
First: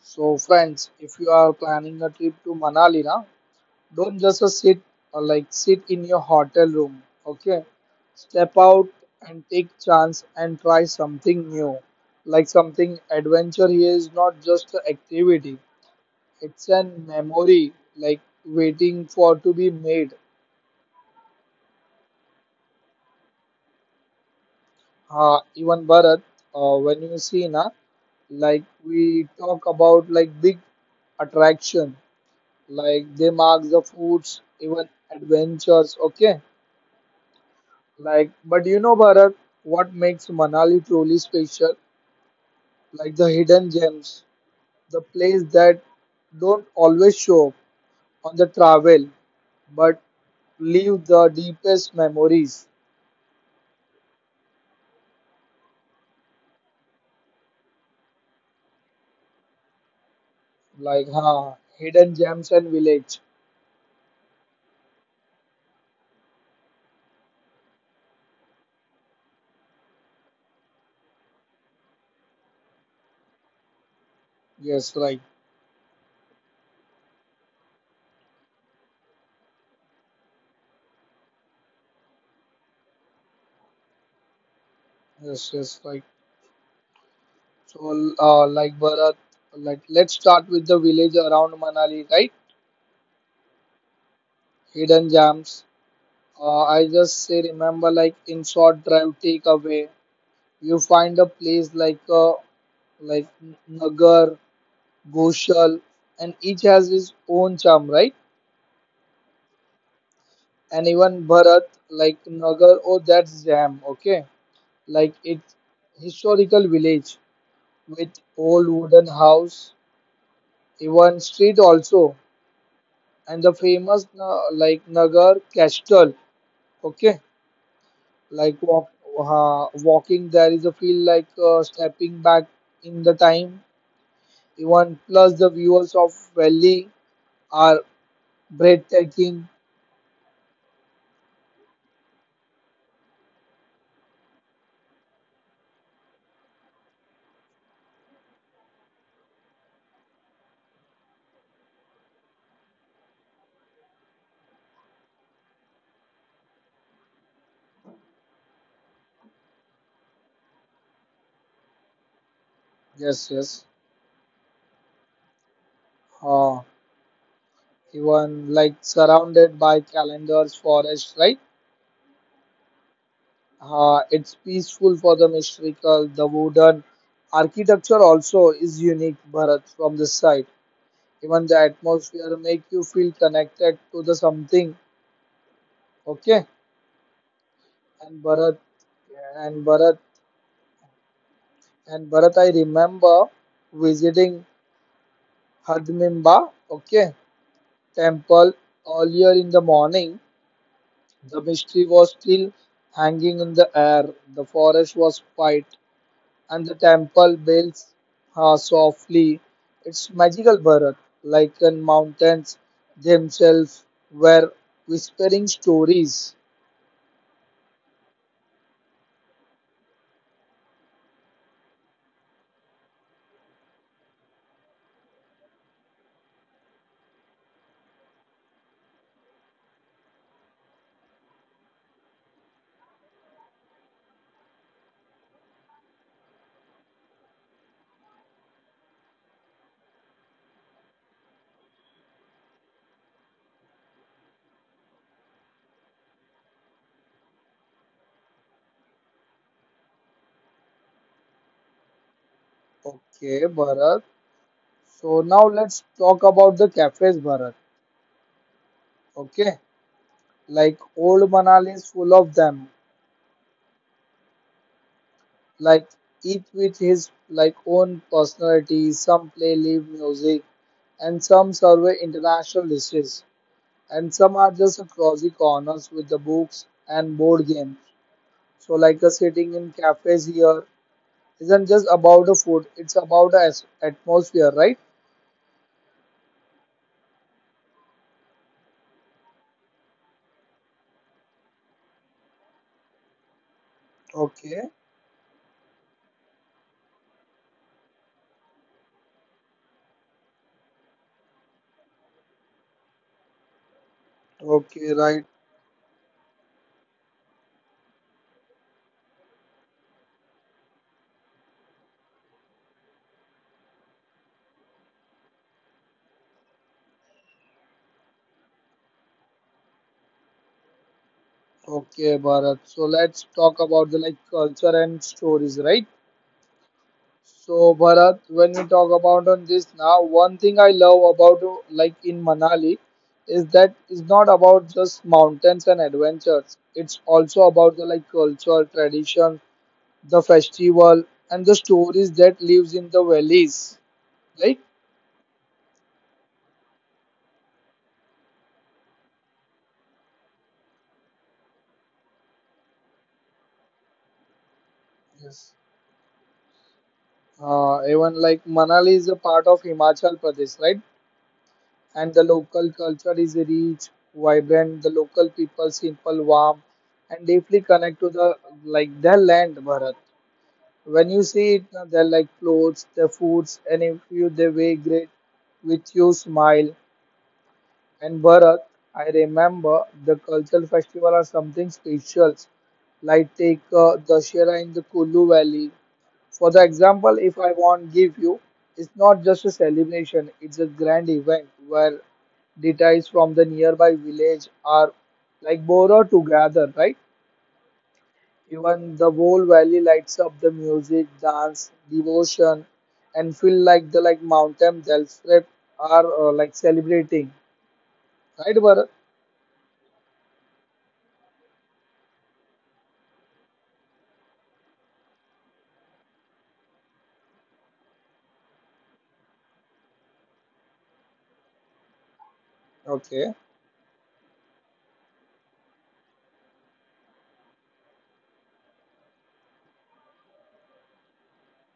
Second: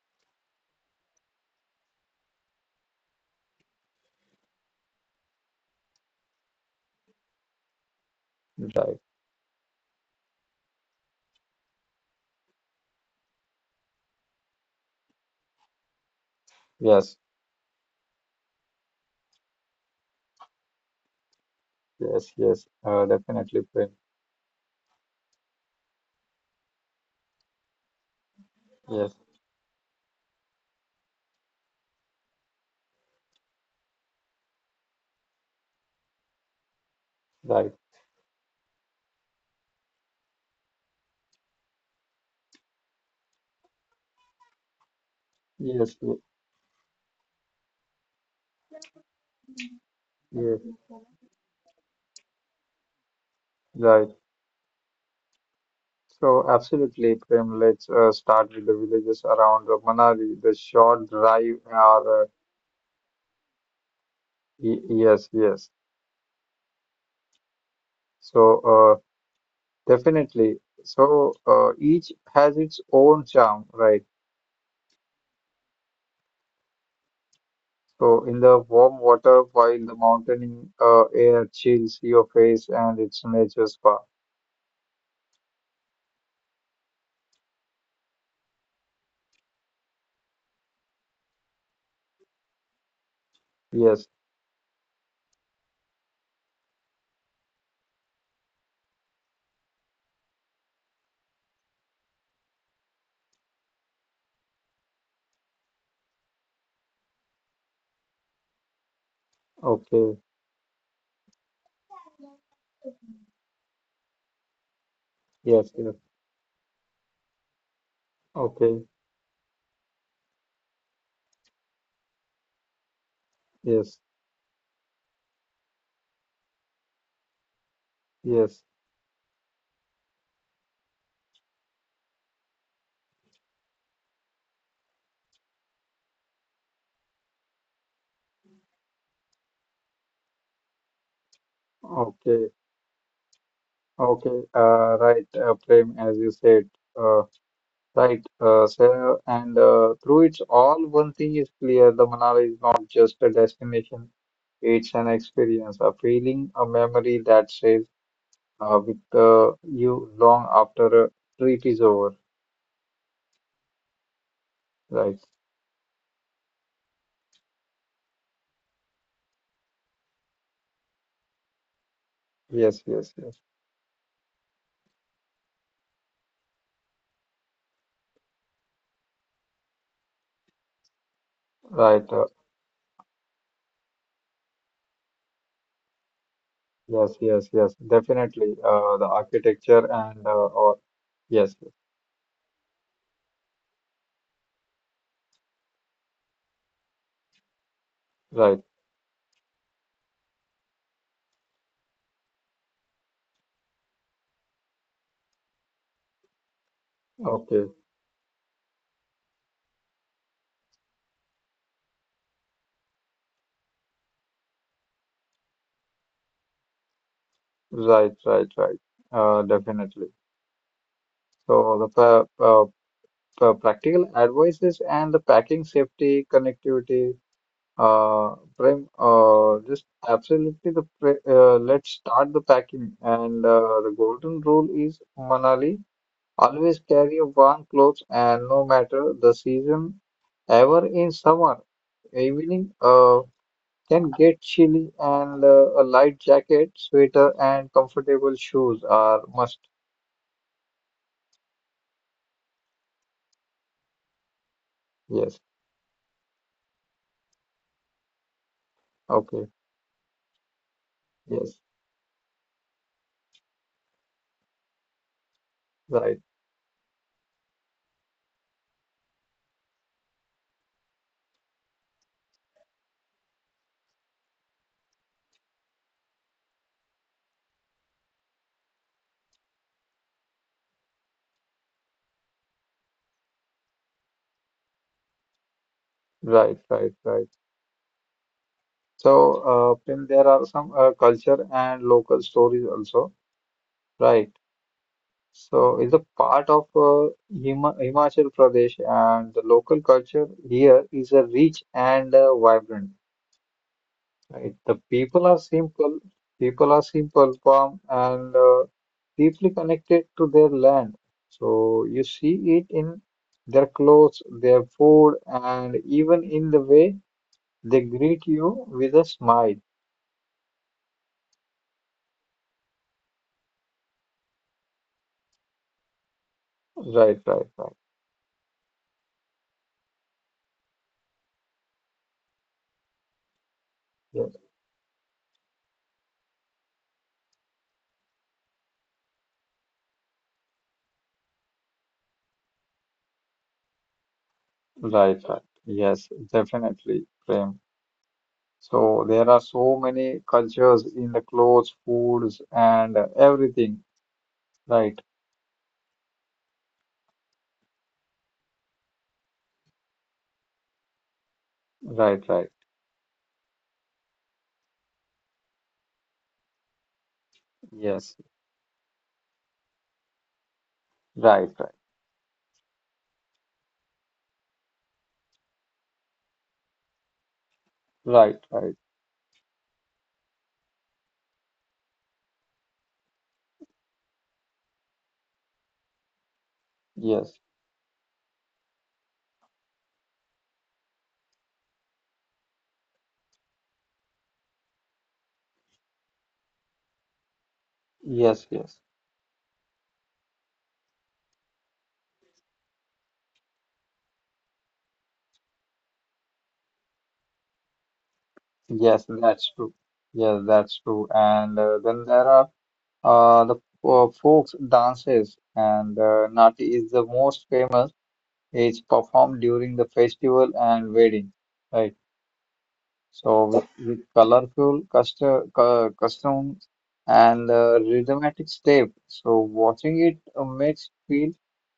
A: So friends, if you are planning a trip to Manali, na, don't just sit or like sit in your hotel room. Okay, step out
B: right?
A: and take chance and try something new. Like something adventure here is not just an activity. It's an
B: Yes,
A: memory like waiting for to be made.
B: yes, yes, definitely, Prem.
A: Even Bharat, when you see na, like
B: Yes,
A: we talk about like big attraction, like they mark the foods even adventures, okay.
B: right.
A: Like, but you know, Bharat, what makes Manali truly special? Like the hidden gems, the place that
B: Yes, yes,
A: don't always show up on the travel, but
B: yes,
A: leave the deepest memories.
B: right. So, absolutely, Prem. Let's start with the villages around Manali, the short
A: Like,
B: drive,
A: hidden
B: or uh,
A: gems and village.
B: y- yes, yes. So, uh. Definitely. So each has its own charm, right?
A: Yes, right.
B: So in the warm water, while the mountain air chills your face and it's nature spa.
A: Yes, yes, right. So, like Bharat, like let's start with the village around Manali, right?
B: Yes.
A: Hidden gems. I just say remember, like in short drive takeaway. You find a place like a like Nagar, Goshal, and each has its own charm, right?
B: Okay.
A: And even Bharat, like Nagar, oh, that's jam, okay? Like it's
B: Yes. Yes.
A: historical village with old
B: Okay.
A: wooden house, even street also, and the
B: Yes.
A: famous like Nagar Castle, okay? Like
B: Yes.
A: walk, uh, walking there is a feel like stepping back in the time. Even plus the views of valley are breathtaking
B: Okay. Okay. Right. Prem, as you said. Uh, right. So, and through it all, one thing is clear: the Manali is not just a destination. It's an experience, a feeling, a memory that stays with you long after a treat is over.
A: gestures.
B: Right.
A: Uh, Even like surrounded by calendars, forest, right?
B: Yes, yes, yes.
A: It's peaceful for the mystical. The wooden architecture also is unique, Bharat, from this side. Even the
B: Right.
A: atmosphere make you feel connected to the something. Okay,
B: Yes, yes, yes.
A: and
B: Definitely.
A: Bharat,
B: The
A: and
B: architecture
A: Bharat,
B: and or yes, yes.
A: and Bharat. I remember visiting Hadmimba, okay, temple
B: Right.
A: earlier in the morning. The mystery was still hanging in the air, the forest was quiet, and the temple
B: Okay.
A: bells softly. Its magical Bharat, lichen mountains themselves, were whispering stories.
B: Right, right, right. Definitely. So the practical advices and the packing safety connectivity. Prime, just absolutely the pre let's start the packing and the golden rule is Manali. Always carry warm clothes and no matter the season, ever in summer, evening can get chilly and a light jacket, sweater and comfortable shoes are must.
A: Okay, Bharat. So
B: Yes.
A: now let's talk about the cafes, Bharat.
B: Okay.
A: Okay, like old
B: Yes.
A: Manali is full of them, like
B: Right.
A: each with his like own personality. Some play live music, and some survey international dishes, and some are just cozy corners with the books and board games. So like a sitting in cafes here isn't just about the food; it's about the atmosphere, right?
B: Right. Right. Right. So, then there are some culture and local stories also. Right.
A: Okay,
B: So it's a part of Himachal Pradesh and the local culture here is a rich and vibrant. Right. The
A: okay, right.
B: people are simple, calm, and deeply connected to their land. So you see it in their clothes, their food, and even in the way they greet you with a smile.
A: Okay, Bharat. So let's talk about the like culture and stories, right?
B: Right, right, right.
A: So Bharat, when we talk about on this now, one thing I love about like in Manali is that it's not
B: Yes,
A: about just mountains and adventures. It's also about the like culture, tradition, the festival, and the stories that lives in the valleys, right?
B: right, right. Yes, definitely, Prem. So there are so many cultures in the clothes, foods, and everything. Right,
A: Yes. Even like Manali is a part of Himachal Pradesh, right? And
B: right,
A: the
B: right.
A: local culture is rich, vibrant. The local people simple, warm, and deeply connect to
B: Yes,
A: the like their land, Bharat. When you
B: right,
A: see it,
B: right,
A: they're like clothes, they foods, and if you they weigh great with you smile. And
B: right,
A: Bharat,
B: right.
A: I remember the cultural festival are something special. Like take Dashera in the Kulu Valley. For the example,
B: Yes.
A: if I want give you, it's not just a celebration; it's a grand event where deities from the nearby village are like borrowed together, right?
B: Yes, yes,
A: Even the whole valley lights up the music, dance, devotion, and feel like the like mountain themselves are like celebrating. Right, Bharat?
B: yes, that's true. Yes, that's true. And then there are the folks dances, and Nati is the most famous. It's performed during the festival and wedding, right?
A: Okay.
B: So with colorful custom, costumes and rhythmic step. So watching it makes feel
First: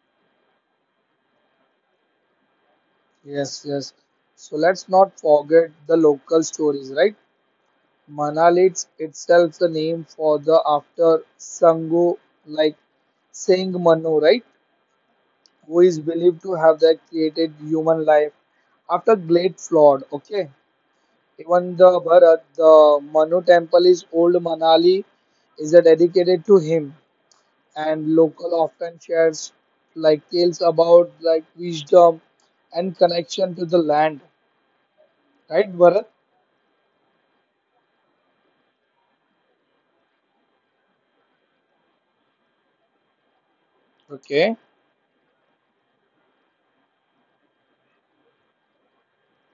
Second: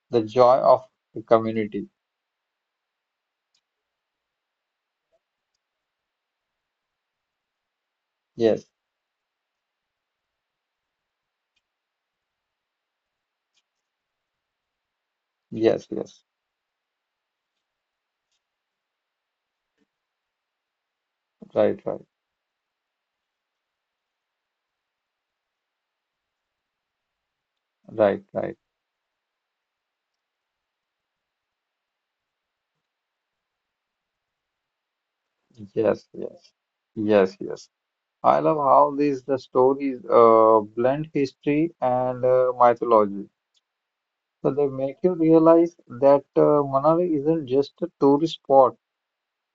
B: the joy of the community.
A: Yes, yes. So let's not forget the local stories, right? Manali
B: Yes,
A: it's itself the name for the after Sangu like Singh Manu, right? Who
B: yes,
A: is
B: yes.
A: believed to have that created human life after great flood. Okay, even
B: Right, right,
A: the Bharat, the Manu temple is old Manali, is dedicated to him, and
B: right,
A: local
B: right.
A: often shares like tales about like wisdom and connection to the land. Right,
B: Yes,
A: Bharat?
B: yes, yes, yes. I love how these the stories blend history and mythology. So
A: Okay.
B: they make you realize that Manali isn't just a tourist spot.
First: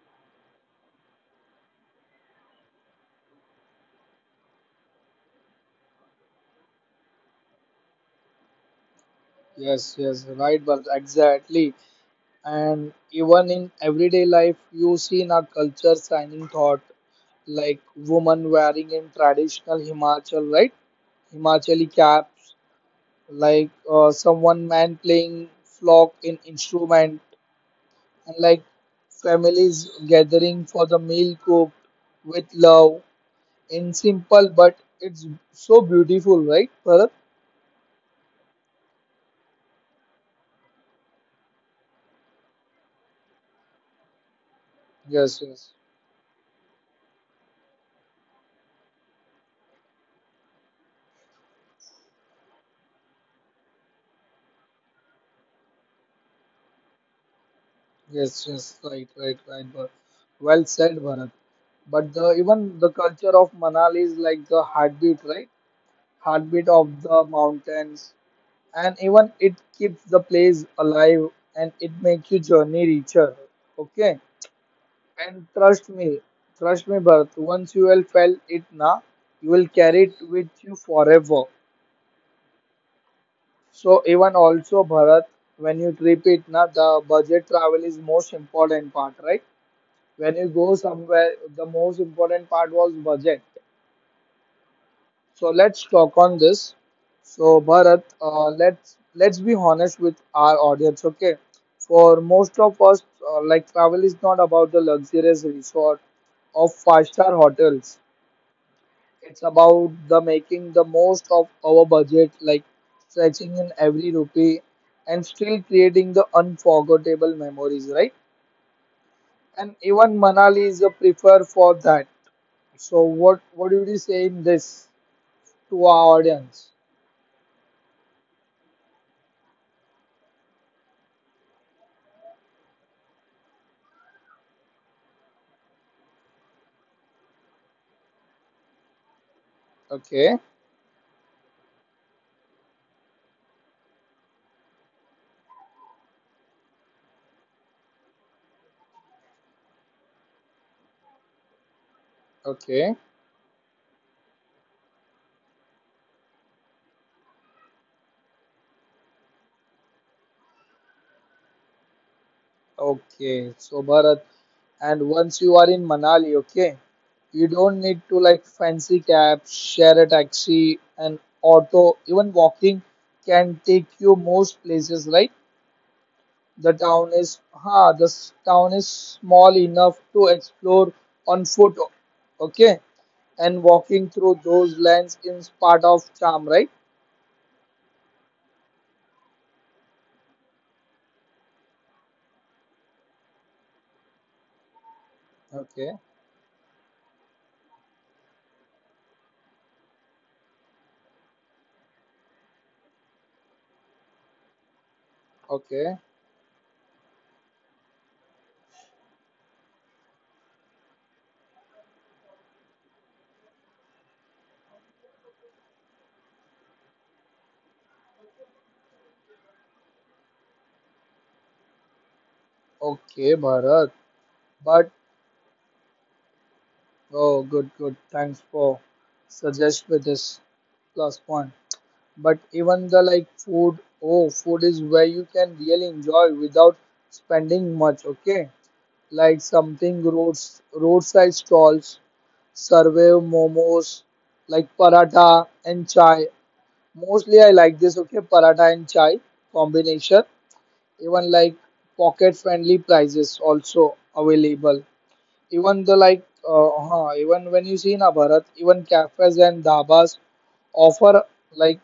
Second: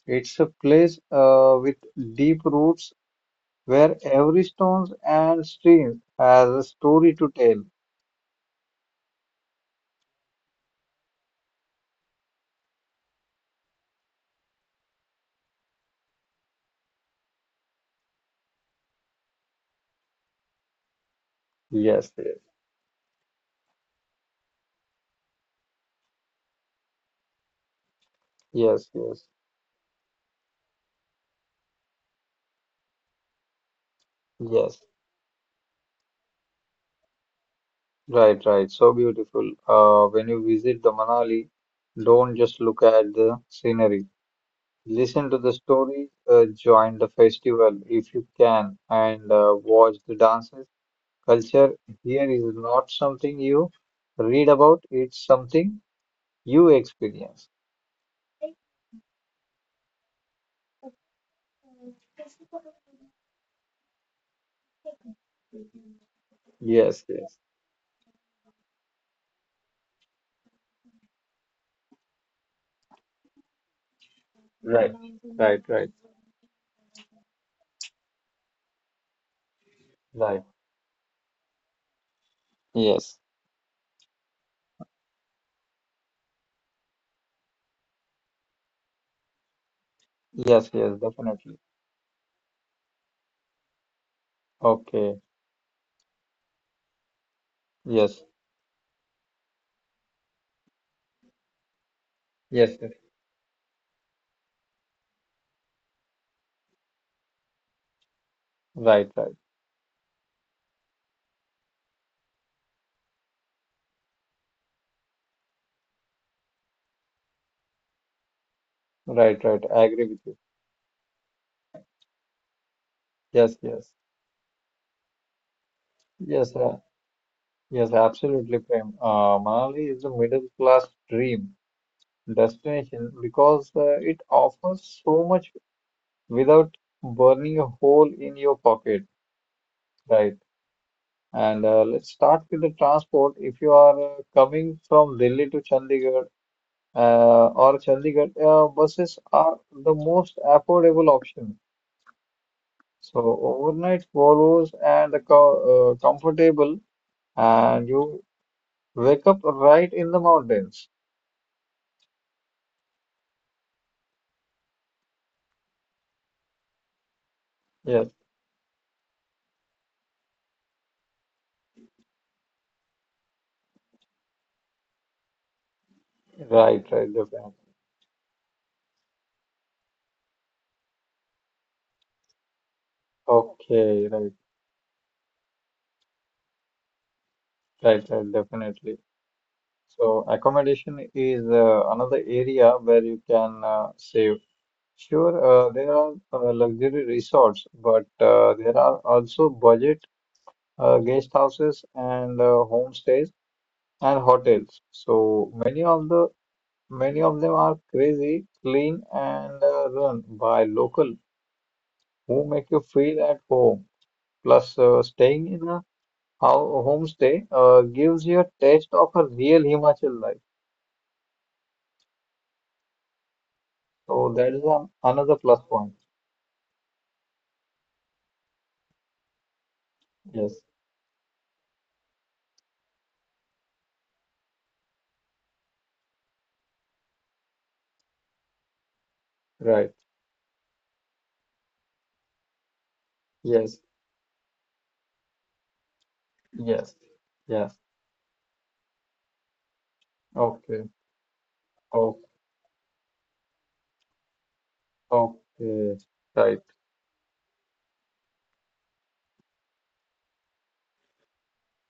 B: It's a place with deep roots where every stone and stream has a story to tell.
A: Yes, yes, right, Bharat. Exactly. And even in everyday life, you see in our culture signing thought like woman wearing in traditional Himachal, right? Himachali
B: Yes,
A: cap,
B: yes,
A: like someone man playing flock in instrument, and like
B: yes, yes,
A: families gathering for the meal cooked with love in simple,
B: yes.
A: but it's so beautiful, right, Bharat?
B: Right, right. So beautiful. When you visit the Manali, don't just look at the scenery. Listen
A: Yes,
B: to the
A: yes,
B: story, join the festival if you can, and watch the dances. Culture here is not something you read about, it's something you experience.
A: yes, yes, right, right, right, Bharat. Well said, Bharat. But the even the culture of Manali is like the heartbeat, right? Heartbeat of
B: Yes,
A: the
B: yes,
A: mountains, and even it keeps the place alive, and it makes your journey richer, okay.
B: right,
A: And
B: right, right,
A: trust me, Bharat, once you will felt it na, you will carry it
B: right.
A: with you forever.
B: Yes,
A: So even also Bharat, when you trip it na, the budget travel is most important part, right? When you
B: yes,
A: go
B: yes,
A: somewhere,
B: definitely.
A: the most important part was budget.
B: Okay,
A: So let's talk on this. So Bharat,
B: yes,
A: let's be honest with our audience, okay? For most
B: yes,
A: of
B: yes.
A: us, like travel is not about the luxurious resort of five-star hotels.
B: Right, right,
A: It's about the making the most of our budget, like stretching in every rupee and still creating the unforgettable memories, right?
B: right, right.
A: And
B: I agree
A: even
B: with you.
A: Manali is a prefer for that. So what
B: Yes,
A: what do
B: yes,
A: you say in this to our
B: yes,
A: audience?
B: yes, absolutely, Prem. Manali is a middle class dream destination because it offers so much without burning a hole in your pocket,
A: Okay,
B: right? And let's start with the transport. If you are coming from Delhi to Chandigarh or Chandigarh, buses are the most affordable option.
A: okay,
B: So overnight Volvos and the comfortable, and you wake up right in the mountains.
A: okay. So Bharat, and once you are in Manali, okay, you don't need
B: Yes,
A: to like fancy cab, share a taxi, an auto, even walking can take you most places, right? The
B: right, right,
A: town is
B: definitely.
A: ha, the town is small enough to explore on foot, okay, and
B: Okay,
A: walking
B: right,
A: through those lands is part of charm, right?
B: right, right, definitely. So accommodation is another area where you can save. Sure, there
A: Okay,
B: are luxury resorts, but there are also budget guest houses and homestays and hotels. So many
A: okay,
B: of the many of them are crazy, clean, and run by local who make you feel at home. Plus, staying in a homestay gives you a taste of a real Himachal life.
A: okay, Bharat.
B: So that is
A: But
B: another plus point.
A: oh, good, good. Thanks for suggest with this
B: Yes,
A: plus one. But even the like food, oh, food is where you can really enjoy without spending much, okay? Like
B: right.
A: something roads roadside stalls serve
B: Yes,
A: momos, like paratha and chai.
B: yes,
A: Mostly I
B: yeah.
A: like this, okay, paratha and chai combination.
B: Okay,
A: Even like
B: oh,
A: pocket friendly prices also available. Even
B: okay.
A: the like
B: Right,
A: even when you see na Bharat, even cafes and dhabas offer like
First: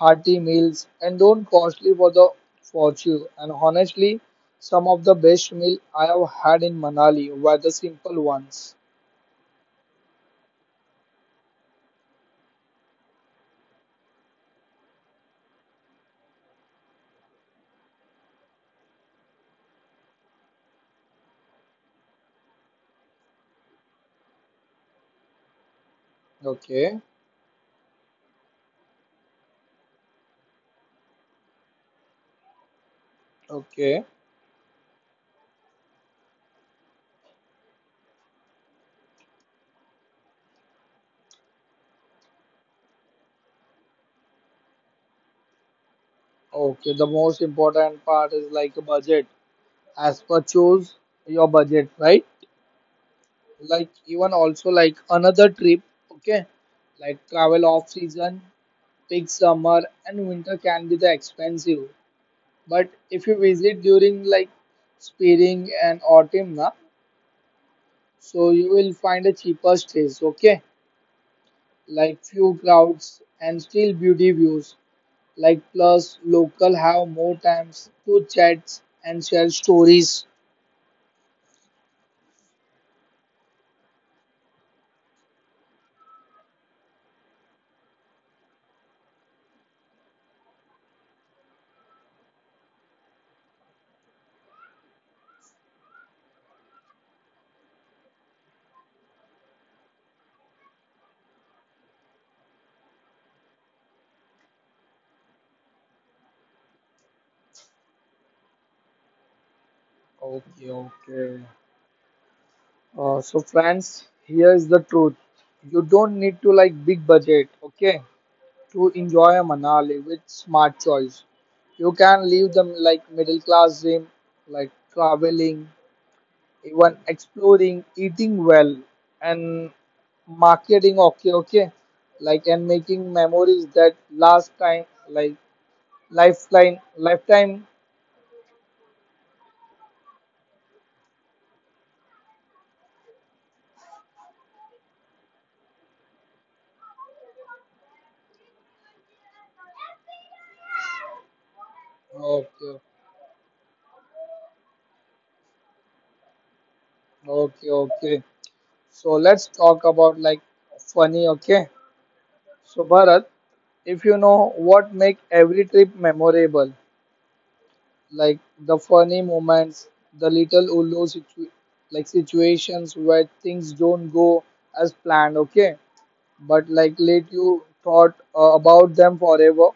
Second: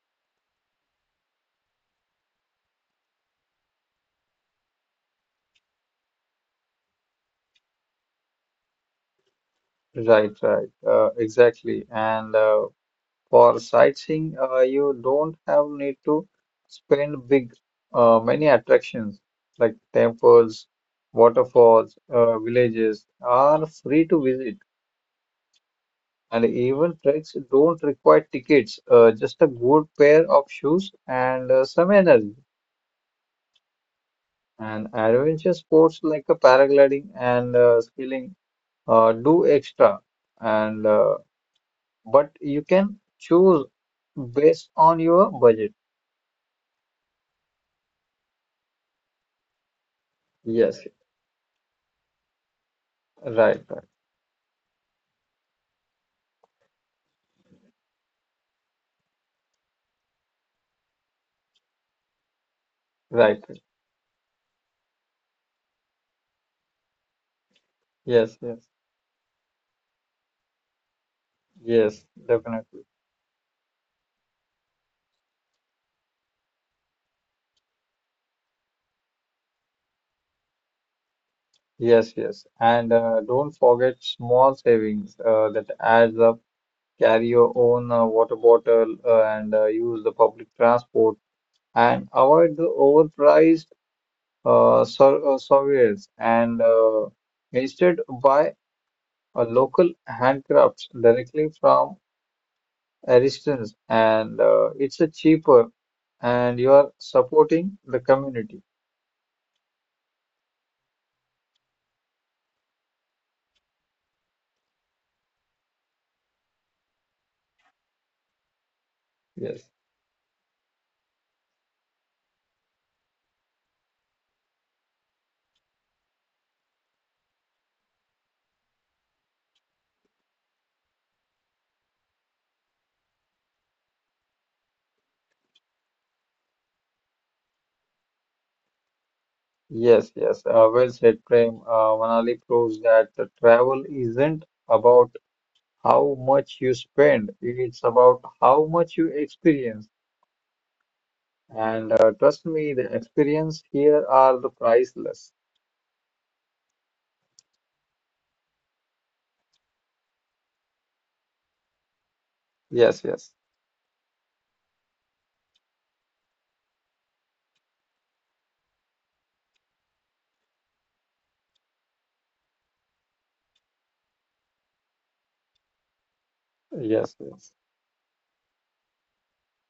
A: hearty meals and don't costly for the fortune. And honestly, some of the best meal I have had in Manali were the simple ones.
B: right, right. Exactly. And for sightseeing, you don't have need to spend big, many attractions like temples, waterfalls, villages are free to visit. And
A: Okay,
B: even treks don't require tickets, just a good pair of shoes and some energy.
A: okay,
B: And adventure sports like a paragliding and skiing do extra, and but you can choose based on your budget.
A: okay. The most important part is like a budget. As per
B: Yes,
A: choose your budget, right?
B: right,
A: Like
B: right,
A: even also like another trip. Okay, like travel off season peak summer and winter can be the expensive. But if you
B: right. Right.
A: visit during like spring and autumn, na,
B: Yes,
A: so
B: yes,
A: you will find a cheaper stays, okay?
B: yes,
A: Like few
B: definitely.
A: crowds and still beauty views. Like plus local have more times to chat and share stories.
B: Yes, yes. And don't forget small savings that adds up. Carry your own water bottle and use the public transport and avoid the overpriced surveyors and instead buy a local handcrafts directly from artisans and it's a cheaper and you are supporting the community.
A: Okay, okay. So friends, here is the truth. You don't need to like big budget, okay, to enjoy
B: Yes.
A: Manali with smart choice. You can live the like middle class dream, like traveling, even exploring, eating well, and marketing. Okay, okay, like and making memories that last time, like lifetime.
B: Yes, yes. Well said, Prem. Manali proves that the travel isn't about how much you spend, it's about how much you experience. And trust me,
A: Okay,
B: the experience here are the priceless.
A: okay, okay. So let's talk about like funny. Okay, so
B: Yes,
A: Bharat,
B: yes.
A: if you know what make every trip memorable, like the funny moments, the little like situations where things don't go as planned, okay? But like
B: Yes,
A: let
B: yes.
A: you thought about them forever,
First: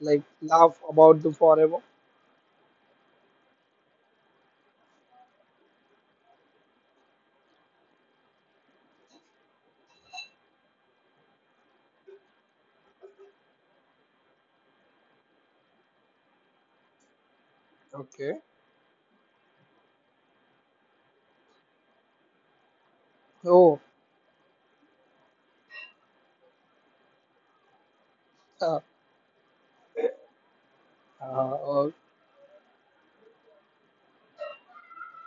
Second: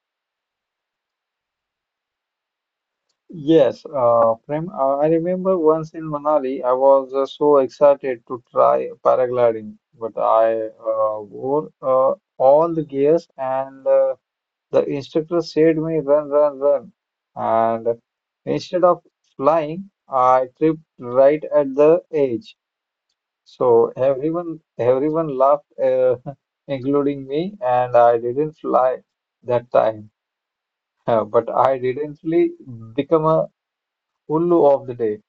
A: like laugh about them forever.
B: Yes, Prem, I remember once in Manali, I was so excited to try paragliding, but I wore all the gears and the instructor said me run, run, run. And
A: Okay.
B: instead of flying, I tripped right at the edge.
A: Oh,
B: So everyone laughed, *laughs* including me, and I didn't
A: *laughs* uh,
B: fly that time. *laughs* but I
A: uh,
B: didn't really become a Ullu of the day.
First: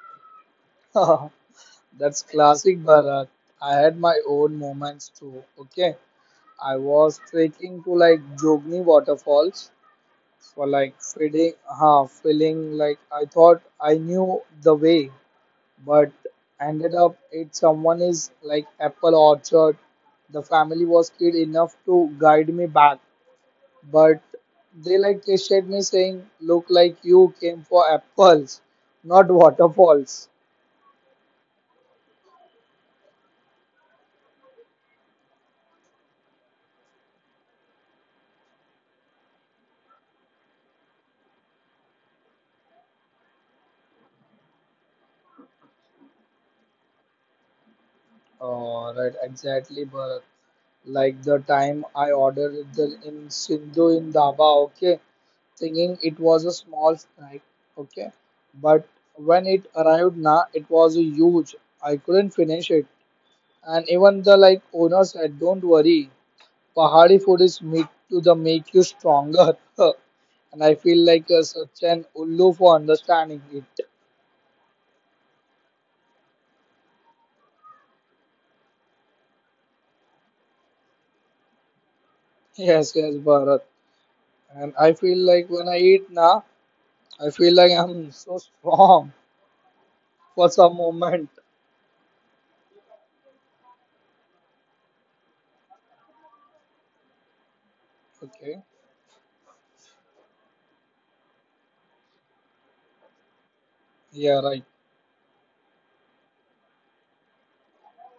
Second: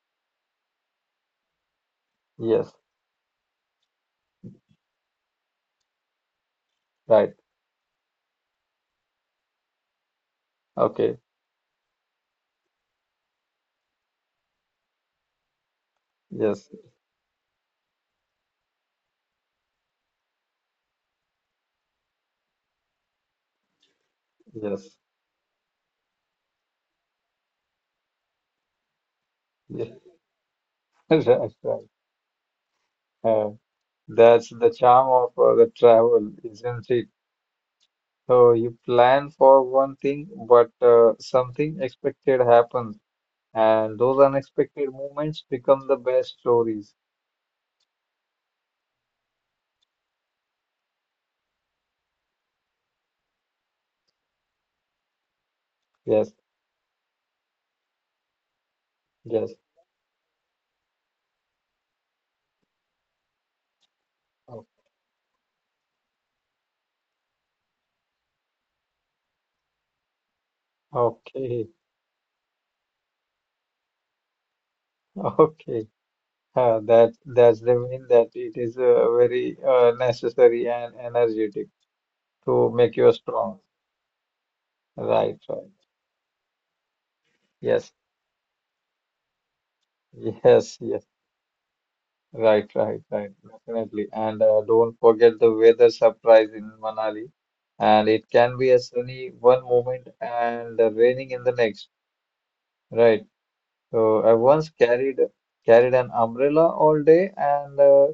A: uh, *laughs* that's
B: Yes,
A: classic Bharat. I had my own moments too. Okay, I was
B: right.
A: trekking to like Jogni waterfalls for like
B: Okay.
A: feeling like I thought I knew the way, but
B: Yes,
A: ended up it someone is like apple orchard. The family was kid enough to guide me back, but
B: yes.
A: they like tested me saying, "Look like you came for apples, not
B: Yes. *laughs*
A: waterfalls."
B: Right, right. Uh, that's the charm of the travel, isn't it? So you plan for one thing, but something expected happens, and those unexpected moments become the best stories.
A: Oh, right, exactly, but like the time I ordered the in Sindhu in Dhaba, okay, thinking it
B: Yes,
A: was a small snack, okay? But when
B: yes.
A: it arrived now, it was a huge. I couldn't finish it. And even the like
B: O-
A: owner said, don't worry, Pahadi food is meat to the make you stronger. *laughs* And I feel like
B: Okay,
A: such an ullu for understanding it. *laughs*
B: *laughs* okay. That that's the mean that it is very necessary and energetic to
A: Yes,
B: make
A: yes,
B: you
A: Bharat.
B: strong.
A: And I feel
B: Right,
A: like when
B: right.
A: I eat now, I feel like
B: Yes.
A: I'm *laughs* so strong
B: *laughs*
A: for some
B: Yes, yes.
A: moment.
B: Right, right, right, definitely. And don't forget the weather surprise in Manali. And it can
A: Okay.
B: be a sunny one moment and raining in the next. Right. So I
A: Yeah, right.
B: once carried an umbrella all day and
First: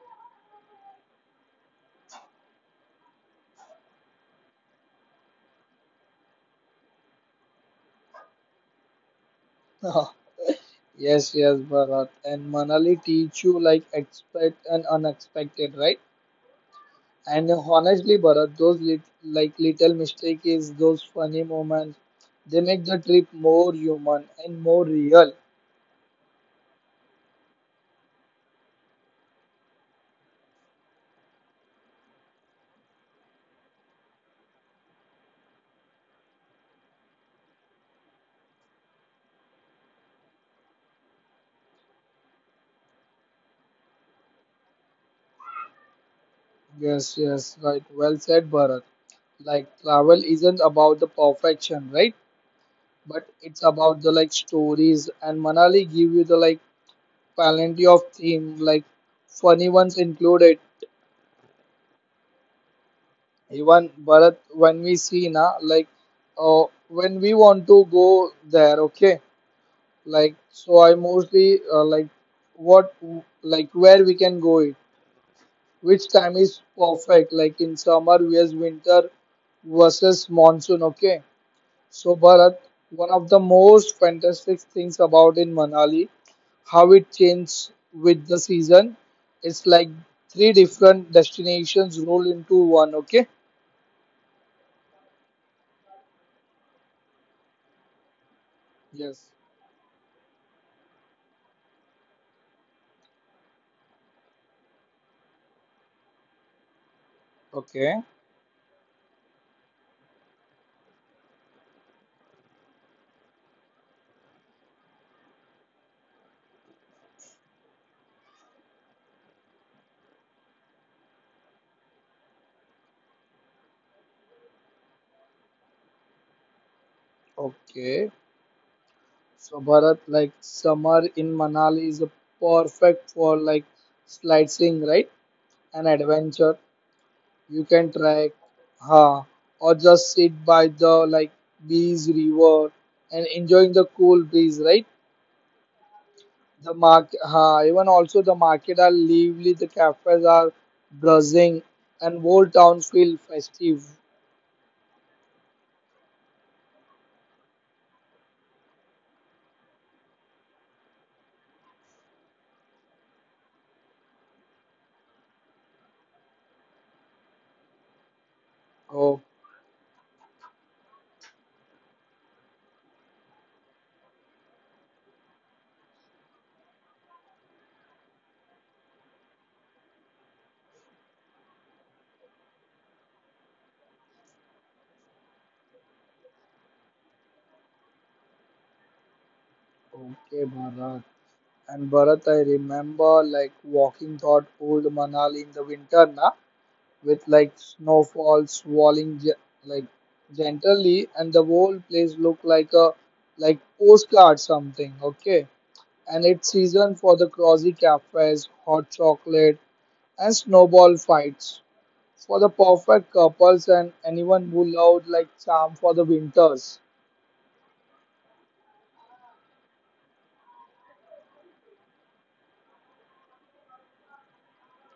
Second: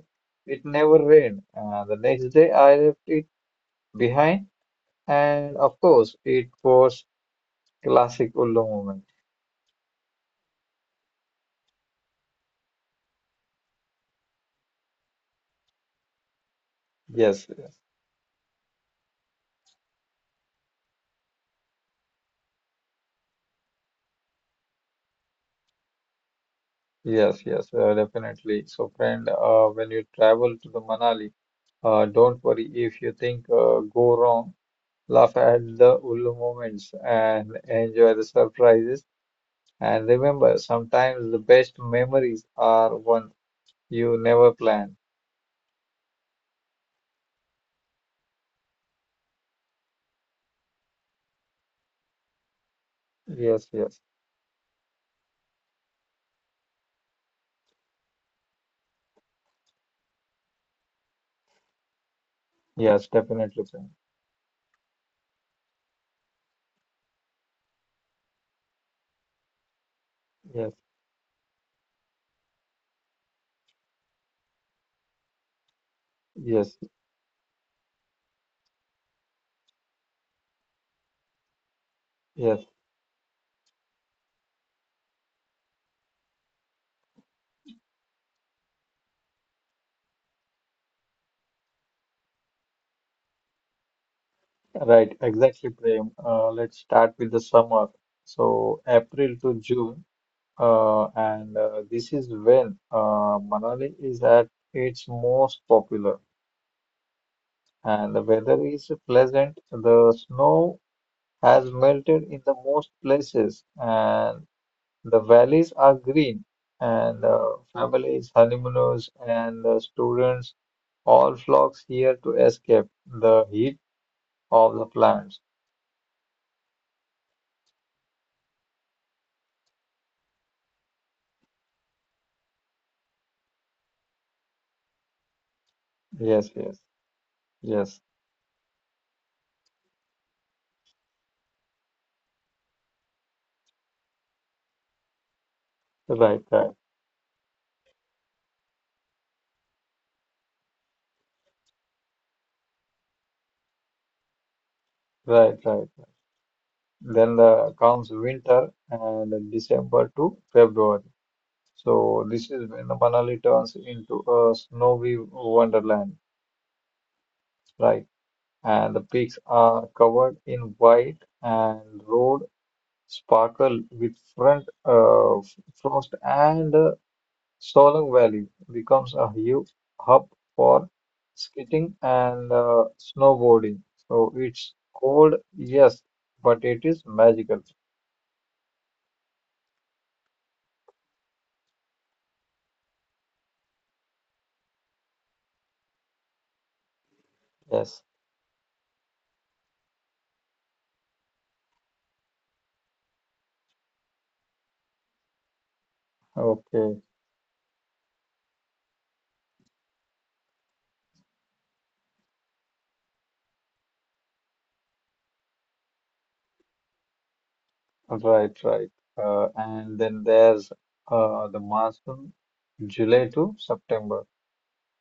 B: it never rained. The next day I left it behind and of course it was classic Ullu moment.
A: *laughs* Yes, yes, Bharat. And Manali teach you like expect and unexpected, right?
B: Yes,
A: And
B: yes,
A: honestly, Bharat, those lit like little mistake is those funny moments. They make the trip more human and more real.
B: yes, yes, definitely. So friend, when you travel to the Manali. Don't worry if you think go wrong. Laugh at the cool moments and enjoy the surprises. And remember, sometimes the best memories are ones you never plan.
A: Yes, yes, right. Well said, Bharat. Like travel isn't about the perfection, right? But it's
B: Yes, yes,
A: about the like stories. And Manali give you the like plenty of theme, like funny ones included.
B: yes, definitely,
A: Even
B: Prem.
A: Bharat, when we see na, like, when we want to go there, okay, like,
B: Yes,
A: so I mostly like what, like, where we can go it, which time is
B: yes,
A: perfect, like in summer versus winter versus monsoon, okay. So
B: yes.
A: Bharat, one of the most fantastic things about in Manali, how it changes with the season. It's like three different destinations roll into one, okay?
B: Right, exactly, Prem. Let's start with the summer. So
A: Yes.
B: April to June, and this is when Manali is at its most popular.
A: Okay.
B: And the weather is pleasant. The snow has melted in the most places, and the valleys are green, and families, honeymooners, and students all flocks here to escape the heat of the plants.
A: Okay. So Bharat, like summer in Manali is a perfect for like sightseeing, right? An
B: Yes,
A: adventure.
B: yes,
A: You can
B: yes.
A: trek, huh? Or just sit by the like beach, river, and enjoying the cool breeze, right?
B: Right, right,
A: The market, huh? Even also the market are lively. The cafes are buzzing, and whole towns feel festive.
B: right, right. Then the, comes winter and December to February. So this is when the Manali turns into a snowy wonderland, right? And the
A: Oh,
B: peaks are covered in white and road sparkle with frost and Solang Valley becomes a huge hub for skating and snowboarding. So it's cold, yes, but it is magical.
A: okay, Bharat. And Bharat, I remember like walking toward old Manali in the winter na, with like
B: Yes.
A: snowfall swirling like gently, and the whole place looked like a like postcard something. Okay, and it's season
B: Okay.
A: for the cozy cafes, hot chocolate, and snowball fights for the perfect couples and anyone who loved like charm for the winters.
B: Right, right. And then there's the monsoon, July to September.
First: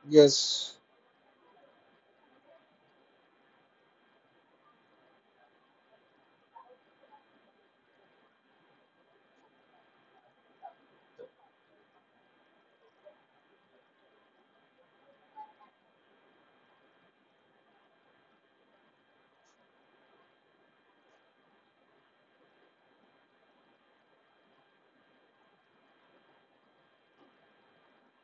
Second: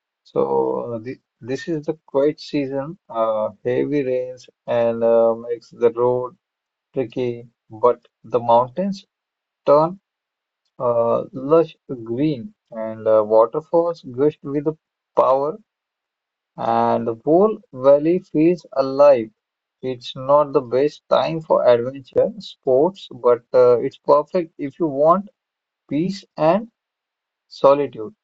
A: Yes.
B: So this is the quiet season. Heavy rains and makes the road tricky, but the mountains turn lush green and waterfalls gush with power and the whole valley feels alive. It's not the best time for adventure sports, but it's perfect if you want peace and solitude.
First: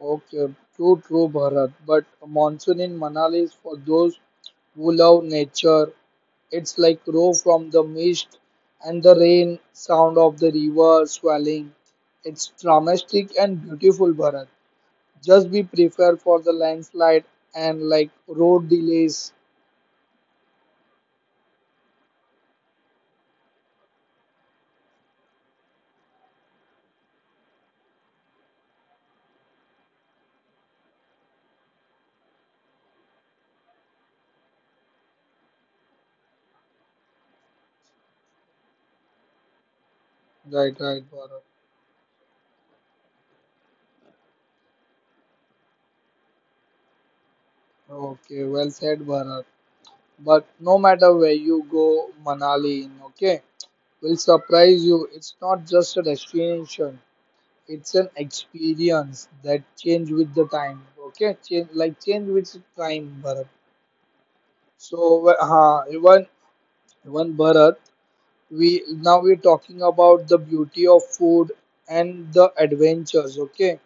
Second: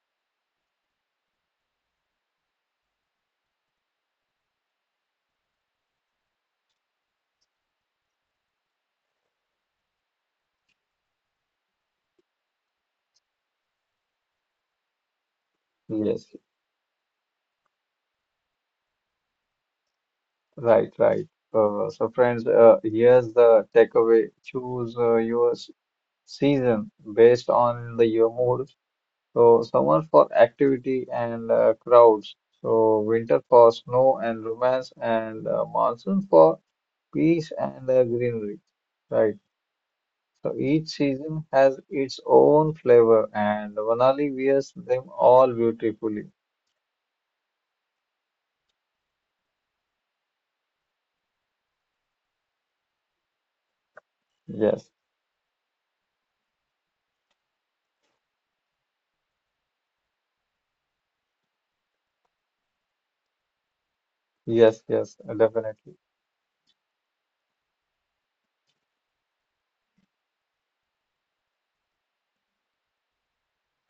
A: Okay, true, true, Bharat. But a monsoon in Manali is for those who love nature. It's like raw from the mist and the rain, sound of the river swelling. It's dramatic and beautiful, Bharat. Just be prepared
B: Yes.
A: for the landslide and like road delays.
B: Right, right. So, friends, here's the takeaway. Choose your season based on the your mood. So, summer for activity and crowds. So, winter for snow and romance, and monsoon for peace and greenery. Right. So,
A: Right,
B: each
A: right, Bharat.
B: season has its own flavor, and Vanali wears them all beautifully.
A: Okay, well said, Bharat. But no matter where you go, Manali, okay, will surprise
B: Yes,
A: you. It's not just a destination. It's an experience that change with the time. Okay, change like change with time, Bharat.
B: yes,
A: So,
B: yes, definitely.
A: even Bharat, we now we're talking about the beauty of food and the adventures. Okay,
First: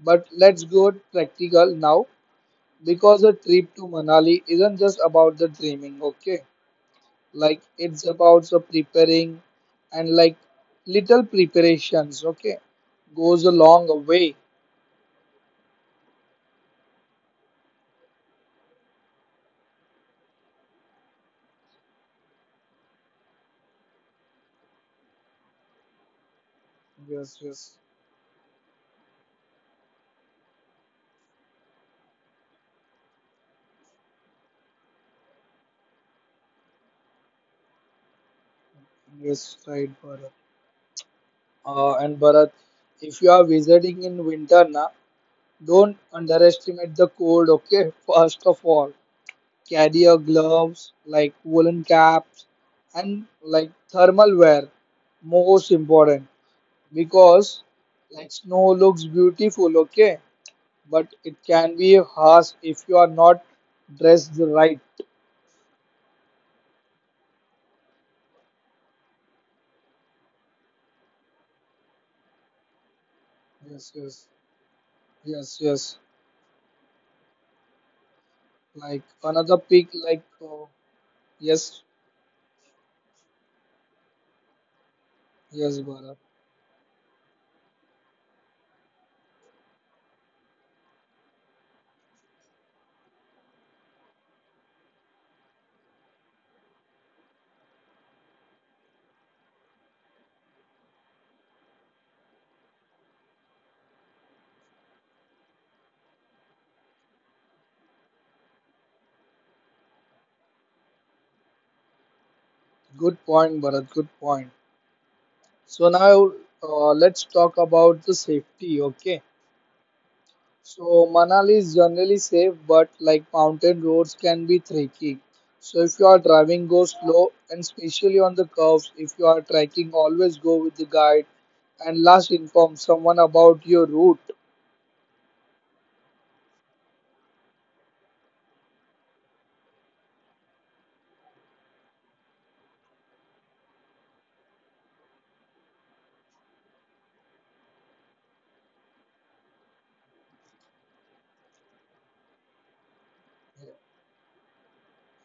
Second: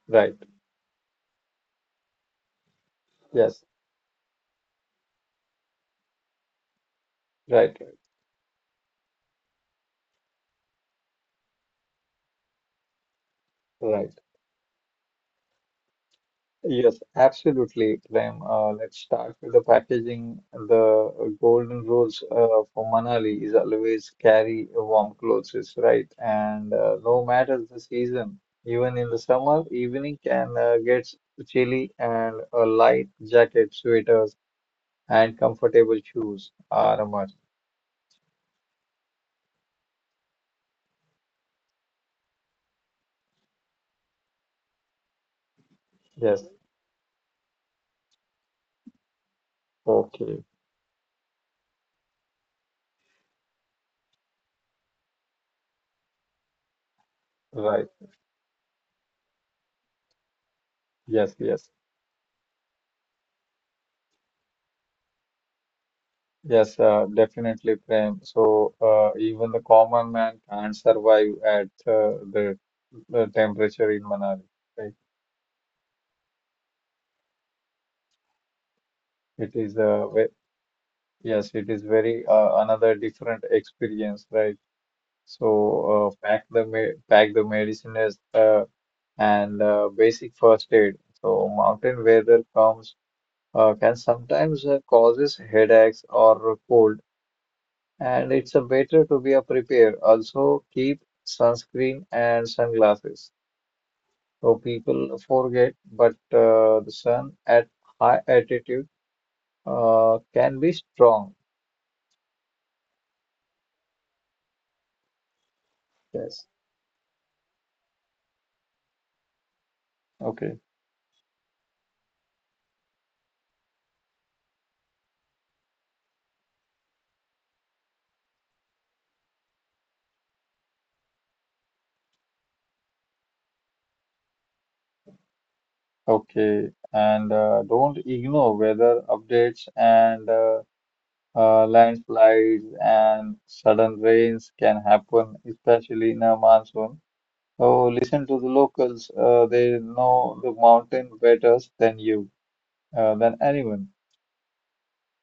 A: but
B: Right.
A: let's go practical now because a
B: Yes,
A: trip to Manali isn't just about the dreaming. Okay, like
B: right,
A: it's about the preparing and like little preparations. Okay, goes a long
B: right, right.
A: way.
B: Yes, absolutely, Prem. Let's start with the packaging. The golden rules for Manali is always carry warm clothes, is right? And no
A: Yes,
B: matter
A: yes.
B: the season, even in the summer, evening can get chilly, and a light jacket, sweaters, and comfortable shoes are a must.
A: Yes, right, Bharat. And Bharat, if you are visiting in winter na, don't
B: Yes.
A: underestimate the cold, okay? First of all, carry your
B: Okay.
A: gloves, like woolen caps, and like thermal wear, most important, because
B: Right.
A: like snow looks beautiful, okay? But it
B: Yes. Yes.
A: can be harsh if you are not dressed right.
B: Yes, definitely, Prem. So even the common man can't survive at the
A: Yes,
B: temperature in
A: yes,
B: Manali, right?
A: yes, yes. Like another
B: It is
A: peak, like,
B: yes, it
A: yes,
B: is very another different experience, right?
A: yes,
B: So
A: Bharat.
B: pack the medicines and basic first aid. So mountain weather comes can sometimes causes headaches or cold. And it's a better to be a prepared. Also keep sunscreen and sunglasses. So people forget, but the sun at high altitude can be strong.
A: Good point, Bharat. Good point. So now
B: Yes.
A: let's talk about the safety. Okay.
B: Okay.
A: So Manali is generally safe, but like mountain roads can be tricky. So if you are driving, go slow, and especially on the curves. If you are trekking, always go with the guide, and last inform someone about your route.
B: Okay. And don't ignore weather updates and landslides and sudden rains can happen, especially in a monsoon. So listen to the locals. They know the mountain better than you. Than anyone.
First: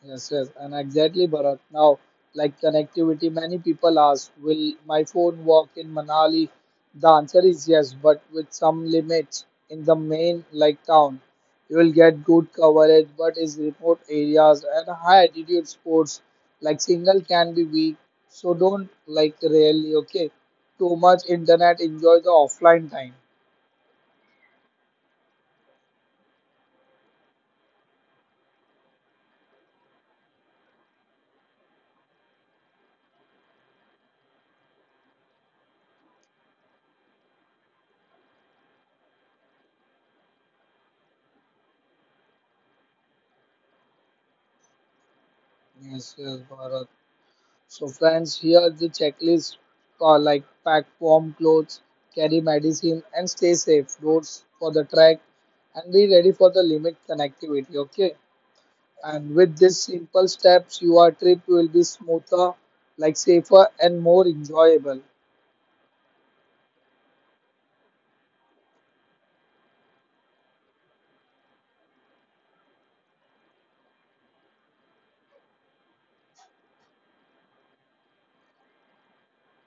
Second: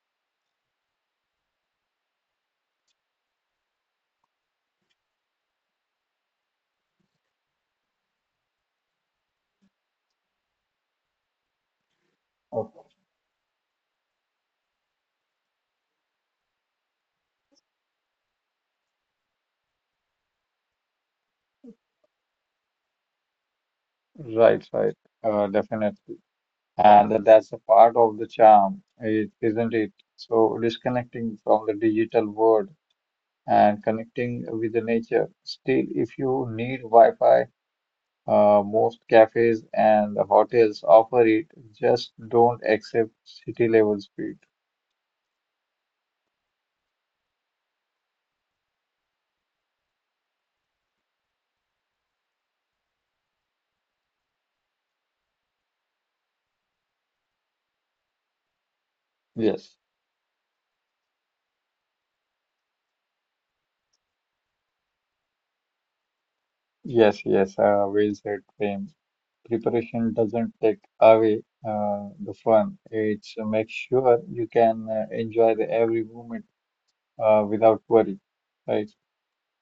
A: Yes, yes, and exactly, Bharat. Now, like connectivity, many people ask, will my phone work in Manali? The answer is yes, but with some limits in the main like town. You will get good
B: Oh,
A: coverage, but in remote areas and high altitude sports like signal can be weak. So don't like really okay. Too much internet, enjoy the offline time.
B: right, right, definitely. And that's a part of the charm, is isn't it? So disconnecting from the digital world and connecting with the nature. Still, if you need Wi-Fi, most cafes and the hotels offer it. Just don't accept city level speed.
A: Yes, yes, Bharat. So friends, here the checklist like pack warm clothes, carry medicine and stay safe. Roads for the track and be ready for the limit connectivity. Okay. And with these
B: Yes.
A: simple steps, your trip will be smoother, like safer and more enjoyable.
B: Yes, yes, well said, Prem. Preparation doesn't take away the fun. It makes sure you can enjoy the every moment without worry, right?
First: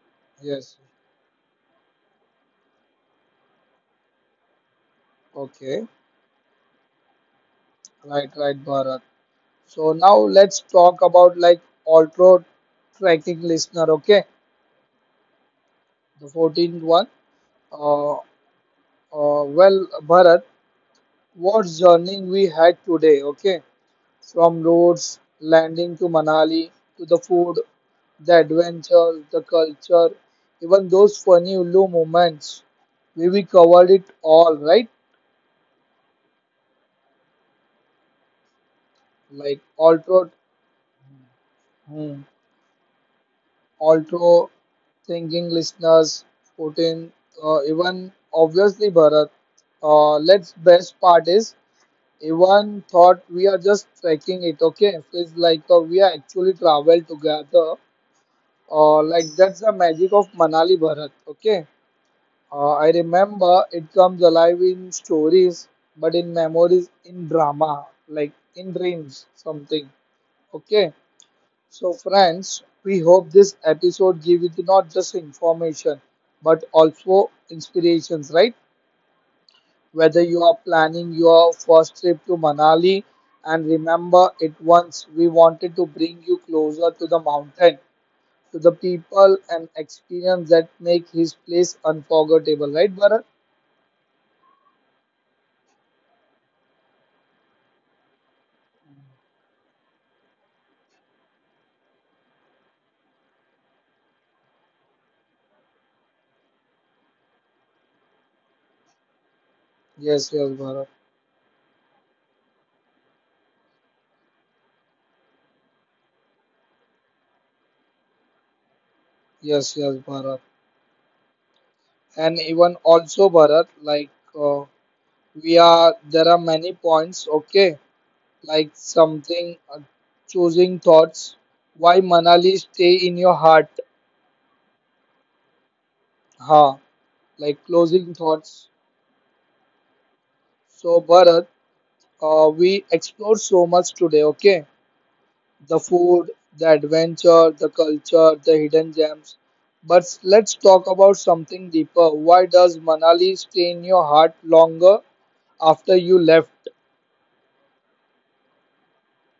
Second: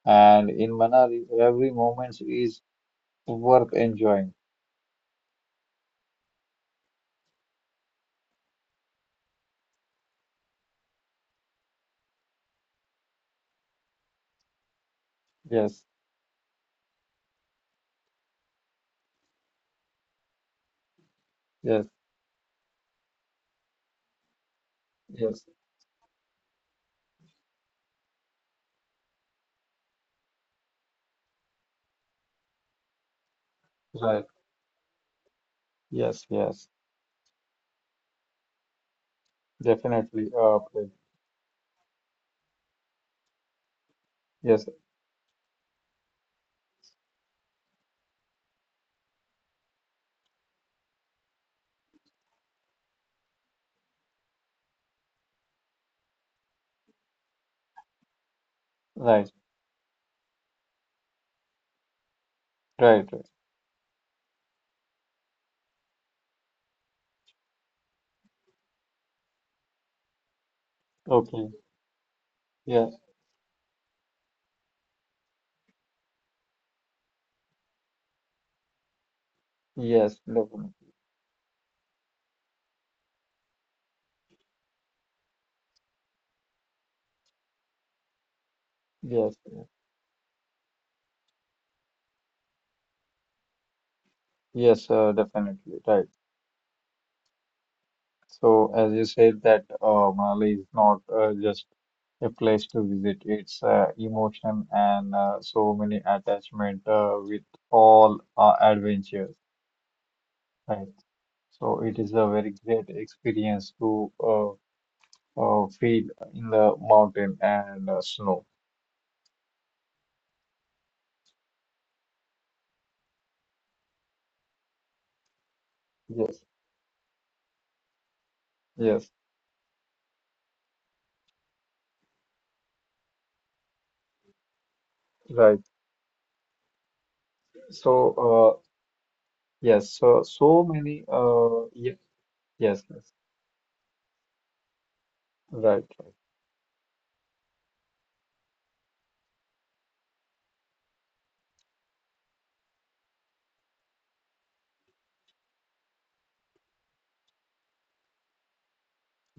B: And in
A: Yes.
B: Manali, every moment is worth enjoying.
A: Okay. Right, right, Bharat. So now let's talk about like ultra tracking listener. Okay.
B: Yes,
A: The 14th one. Uh, well, Bharat, what
B: yes,
A: journey we had today, okay? From roads,
B: yes,
A: landing to Manali, to the food, the adventure, the culture, even those funny Ulu moments. We covered it
B: right.
A: all, right?
B: Yes, yes,
A: Like
B: definitely.
A: Altro,
B: Prem.
A: hmm, Altro
B: Yes,
A: thinking listeners, 14, even obviously Bharat. Let's best part is everyone thought we are just trekking it, okay? Feels like we are actually travel together. Like
B: right,
A: that's the magic of Manali Bharat. Okay, I
B: right, right.
A: remember it comes alive in stories, but in memories, in drama, like in dreams, something. Okay,
B: Okay.
A: so friends,
B: Yes,
A: we hope this episode gives you not just information but also inspirations, right?
B: yes,
A: Whether you are
B: definitely.
A: planning your first trip to Manali and remember it once, we wanted to bring you closer to the mountain to the
B: Yes,
A: people
B: yes,
A: and experience that make his place unforgettable, right, Bharat?
B: yes, definitely. Right. So, as you said, that Manali is not just a place to visit, it's emotion and so many attachment with all our adventures,
A: Yes, yes, Bharat.
B: right? So, it is a very great experience to feel in the mountain and snow.
A: Yes, yes, Bharat. And even also, Bharat, like uh, we are, there are
B: Yes,
A: many points, okay, like
B: yes,
A: something, choosing thoughts, why Manali stay in your heart,
B: right.
A: ha, like
B: So,
A: closing thoughts.
B: yes, so, so
A: So,
B: many,
A: Bharat,
B: yes, yes,
A: we
B: yes,
A: explored so much today, okay? The
B: right.
A: food, the adventure, the culture, the hidden gems. But let's talk about something deeper. Why does Manali stay in your heart longer after you left?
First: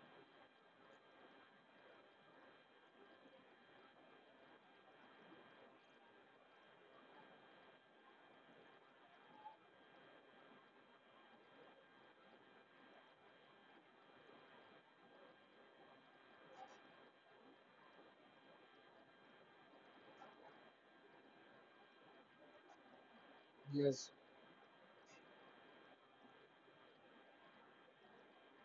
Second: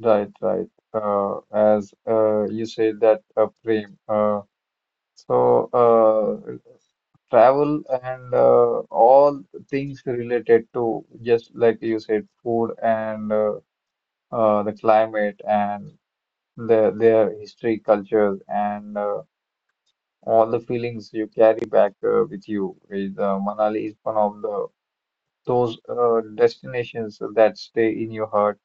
B: Right, right. As you said that, Prem. So, travel and all things related to just like you said, food and the climate and their history, cultures, and all the feelings you carry back with you. Is Manali is
A: Yes,
B: one of the those destinations that stay in your heart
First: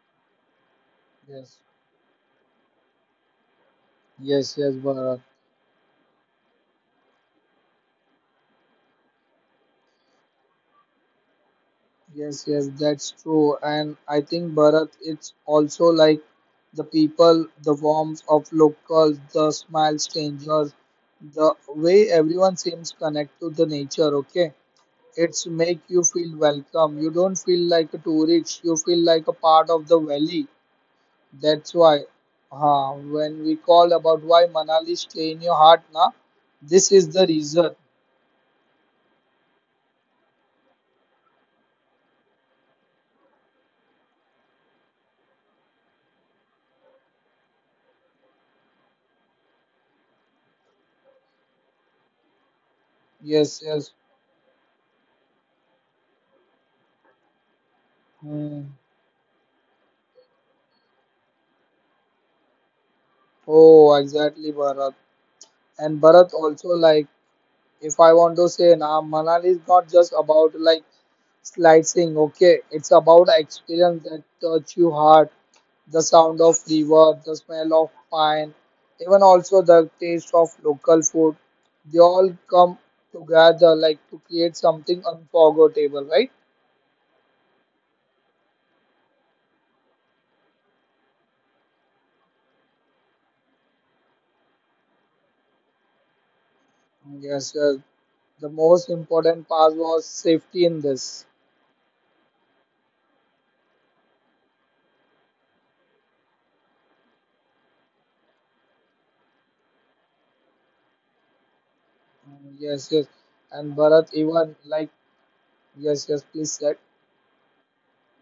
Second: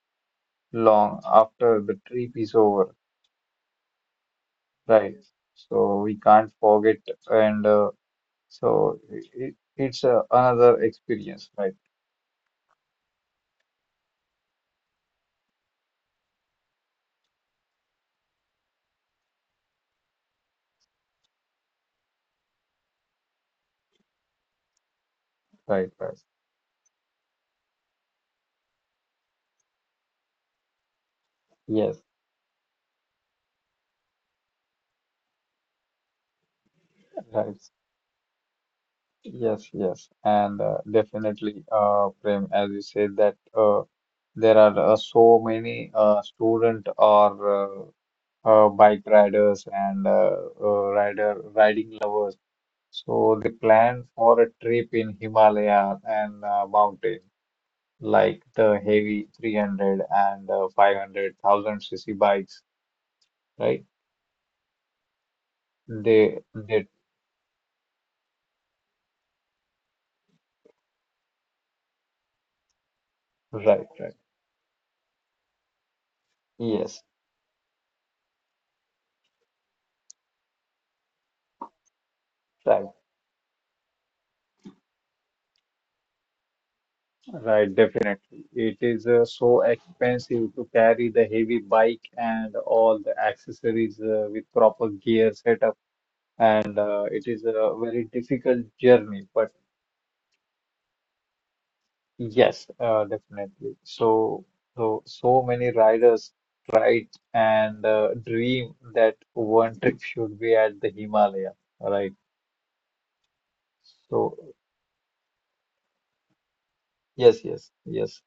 B: long
A: yes,
B: after the trip is over.
A: yes, yes,
B: Right.
A: Bharat.
B: So we can't forget, and so it's another experience, right?
A: Yes, yes, that's true. And I think, Bharat, it's also like the people, the warmth of locals, the smile strangers, the way everyone seems connected to the nature, okay? It's make
B: Right,
A: you
B: right.
A: feel welcome. You don't feel like a tourist. You feel like a part of the valley. That's
B: Yes,
A: why, when we call about why Manali stay in your heart, na, this is the
B: right.
A: reason.
B: Yes, yes. And definitely, Prem, as you said, that there are so many student or bike riders and rider riding lovers. So they
A: Yes, yes.
B: plan for a trip in Himalaya and mountain. Like the
A: Hmm.
B: heavy 300 and 500 thousand cc bikes, right?
A: Oh, exactly, Bharat. And Bharat also
B: They
A: like, if I want to say, na, Manali is not just about like slicing, okay. It's about
B: Right,
A: experience
B: right.
A: that touch you hard. The sound of
B: Yes,
A: river, the smell of pine, even also the taste of local food. They all come
B: right,
A: together like to create something unforgettable, right?
B: right, definitely. It is so expensive to carry the heavy bike and all the accessories with proper gear setup and it is
A: Yes,
B: a
A: yes.
B: very
A: The
B: difficult
A: most
B: journey, but
A: important part was safety in this.
B: yes, definitely. So, so, so many riders tried and dream that one trip should be at the Himalaya, right?
A: Yes, yes. And Bharat
B: So,
A: even like yes, yes, please said.
B: yes, yes, yes,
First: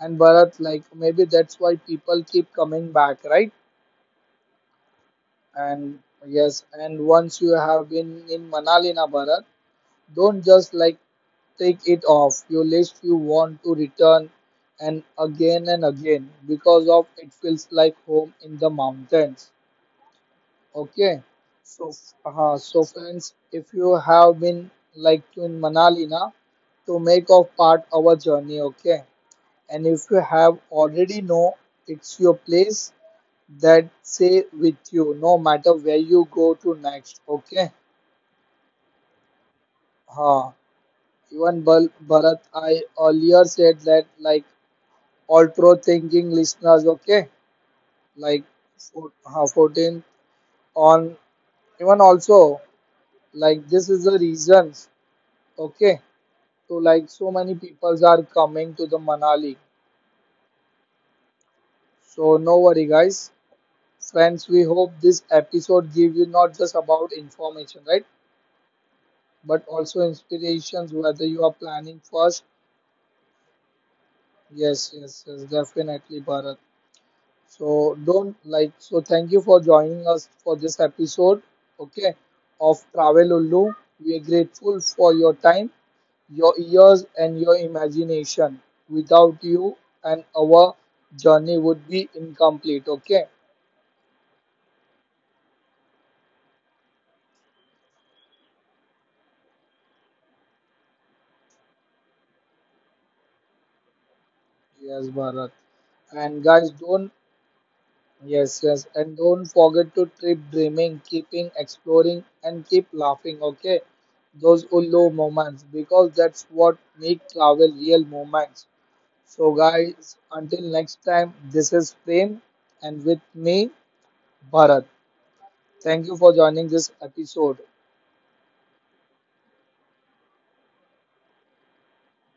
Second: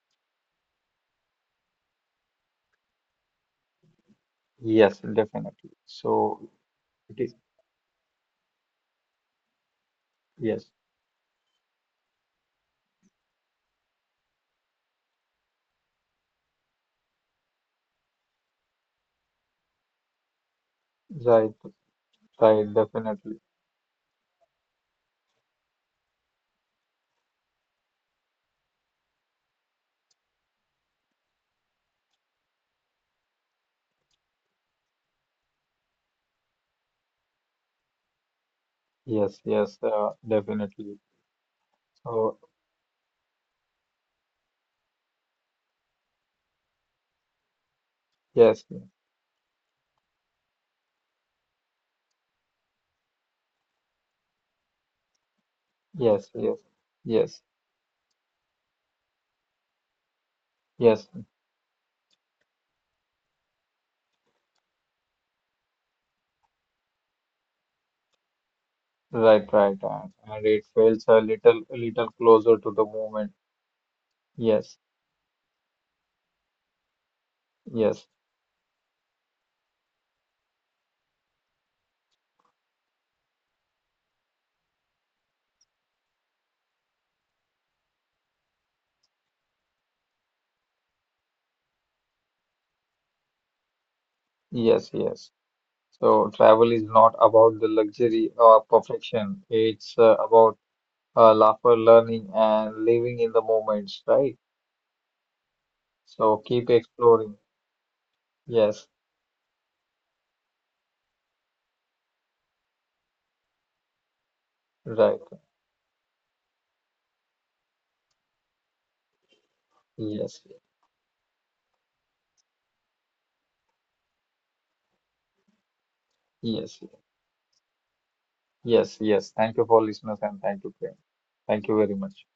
A: And Bharat like maybe that's why people keep coming back, right?
B: yes, definitely.
A: And
B: So,
A: yes, and
B: it is,
A: once you have been in Manali na Bharat, don't
B: yes,
A: just like take it off your list. You want to return and again because of it feels like home in the mountains. Okay,
B: right,
A: so
B: right,
A: so friends,
B: definitely.
A: if you have been like to in Manali na, to make of part our journey. Okay, and if you have already know it's your place, that say with you no matter where you go to next, okay,
B: Yes, yes,
A: huh.
B: definitely.
A: Even Bharat,
B: So,
A: I earlier said that like all pro thinking listeners, okay, like
B: yes, yes,
A: four, huh, 14 on, even also like this is the reasons, okay,
B: yes,
A: so like so
B: yes,
A: many peoples are coming to the Manali.
B: yes,
A: So no worry guys, friends, we hope this episode give you not just about information, right,
B: right,
A: but
B: right.
A: also
B: And it
A: inspirations,
B: feels
A: whether you are
B: a
A: planning
B: little
A: first.
B: closer to the moment.
A: Yes,
B: Yes,
A: yes, yes, definitely, Bharat. So
B: yes.
A: don't like so thank you for joining us for this episode, okay, of travel Ullu. We are grateful for your time, your ears and your imagination. Without you and our journey would be incomplete, okay.
B: Yes, yes. So travel is not about the luxury or perfection. It's about laughter, learning, and living in the moments, right?
A: Yes, Bharat. And
B: So
A: guys,
B: keep
A: don't.
B: exploring.
A: Yes, yes.
B: Yes,
A: And don't forget to keep dreaming, keeping exploring, and keep laughing, okay? Those Ullo
B: right.
A: moments, because that's what make travel real moments. So, guys,
B: Yes,
A: until next time, this is Prem, and with me, Bharat. Thank you for joining
B: yes,
A: this episode.
B: yes, yes. Thank you for listeners and thank you, Prem. Thank you very much.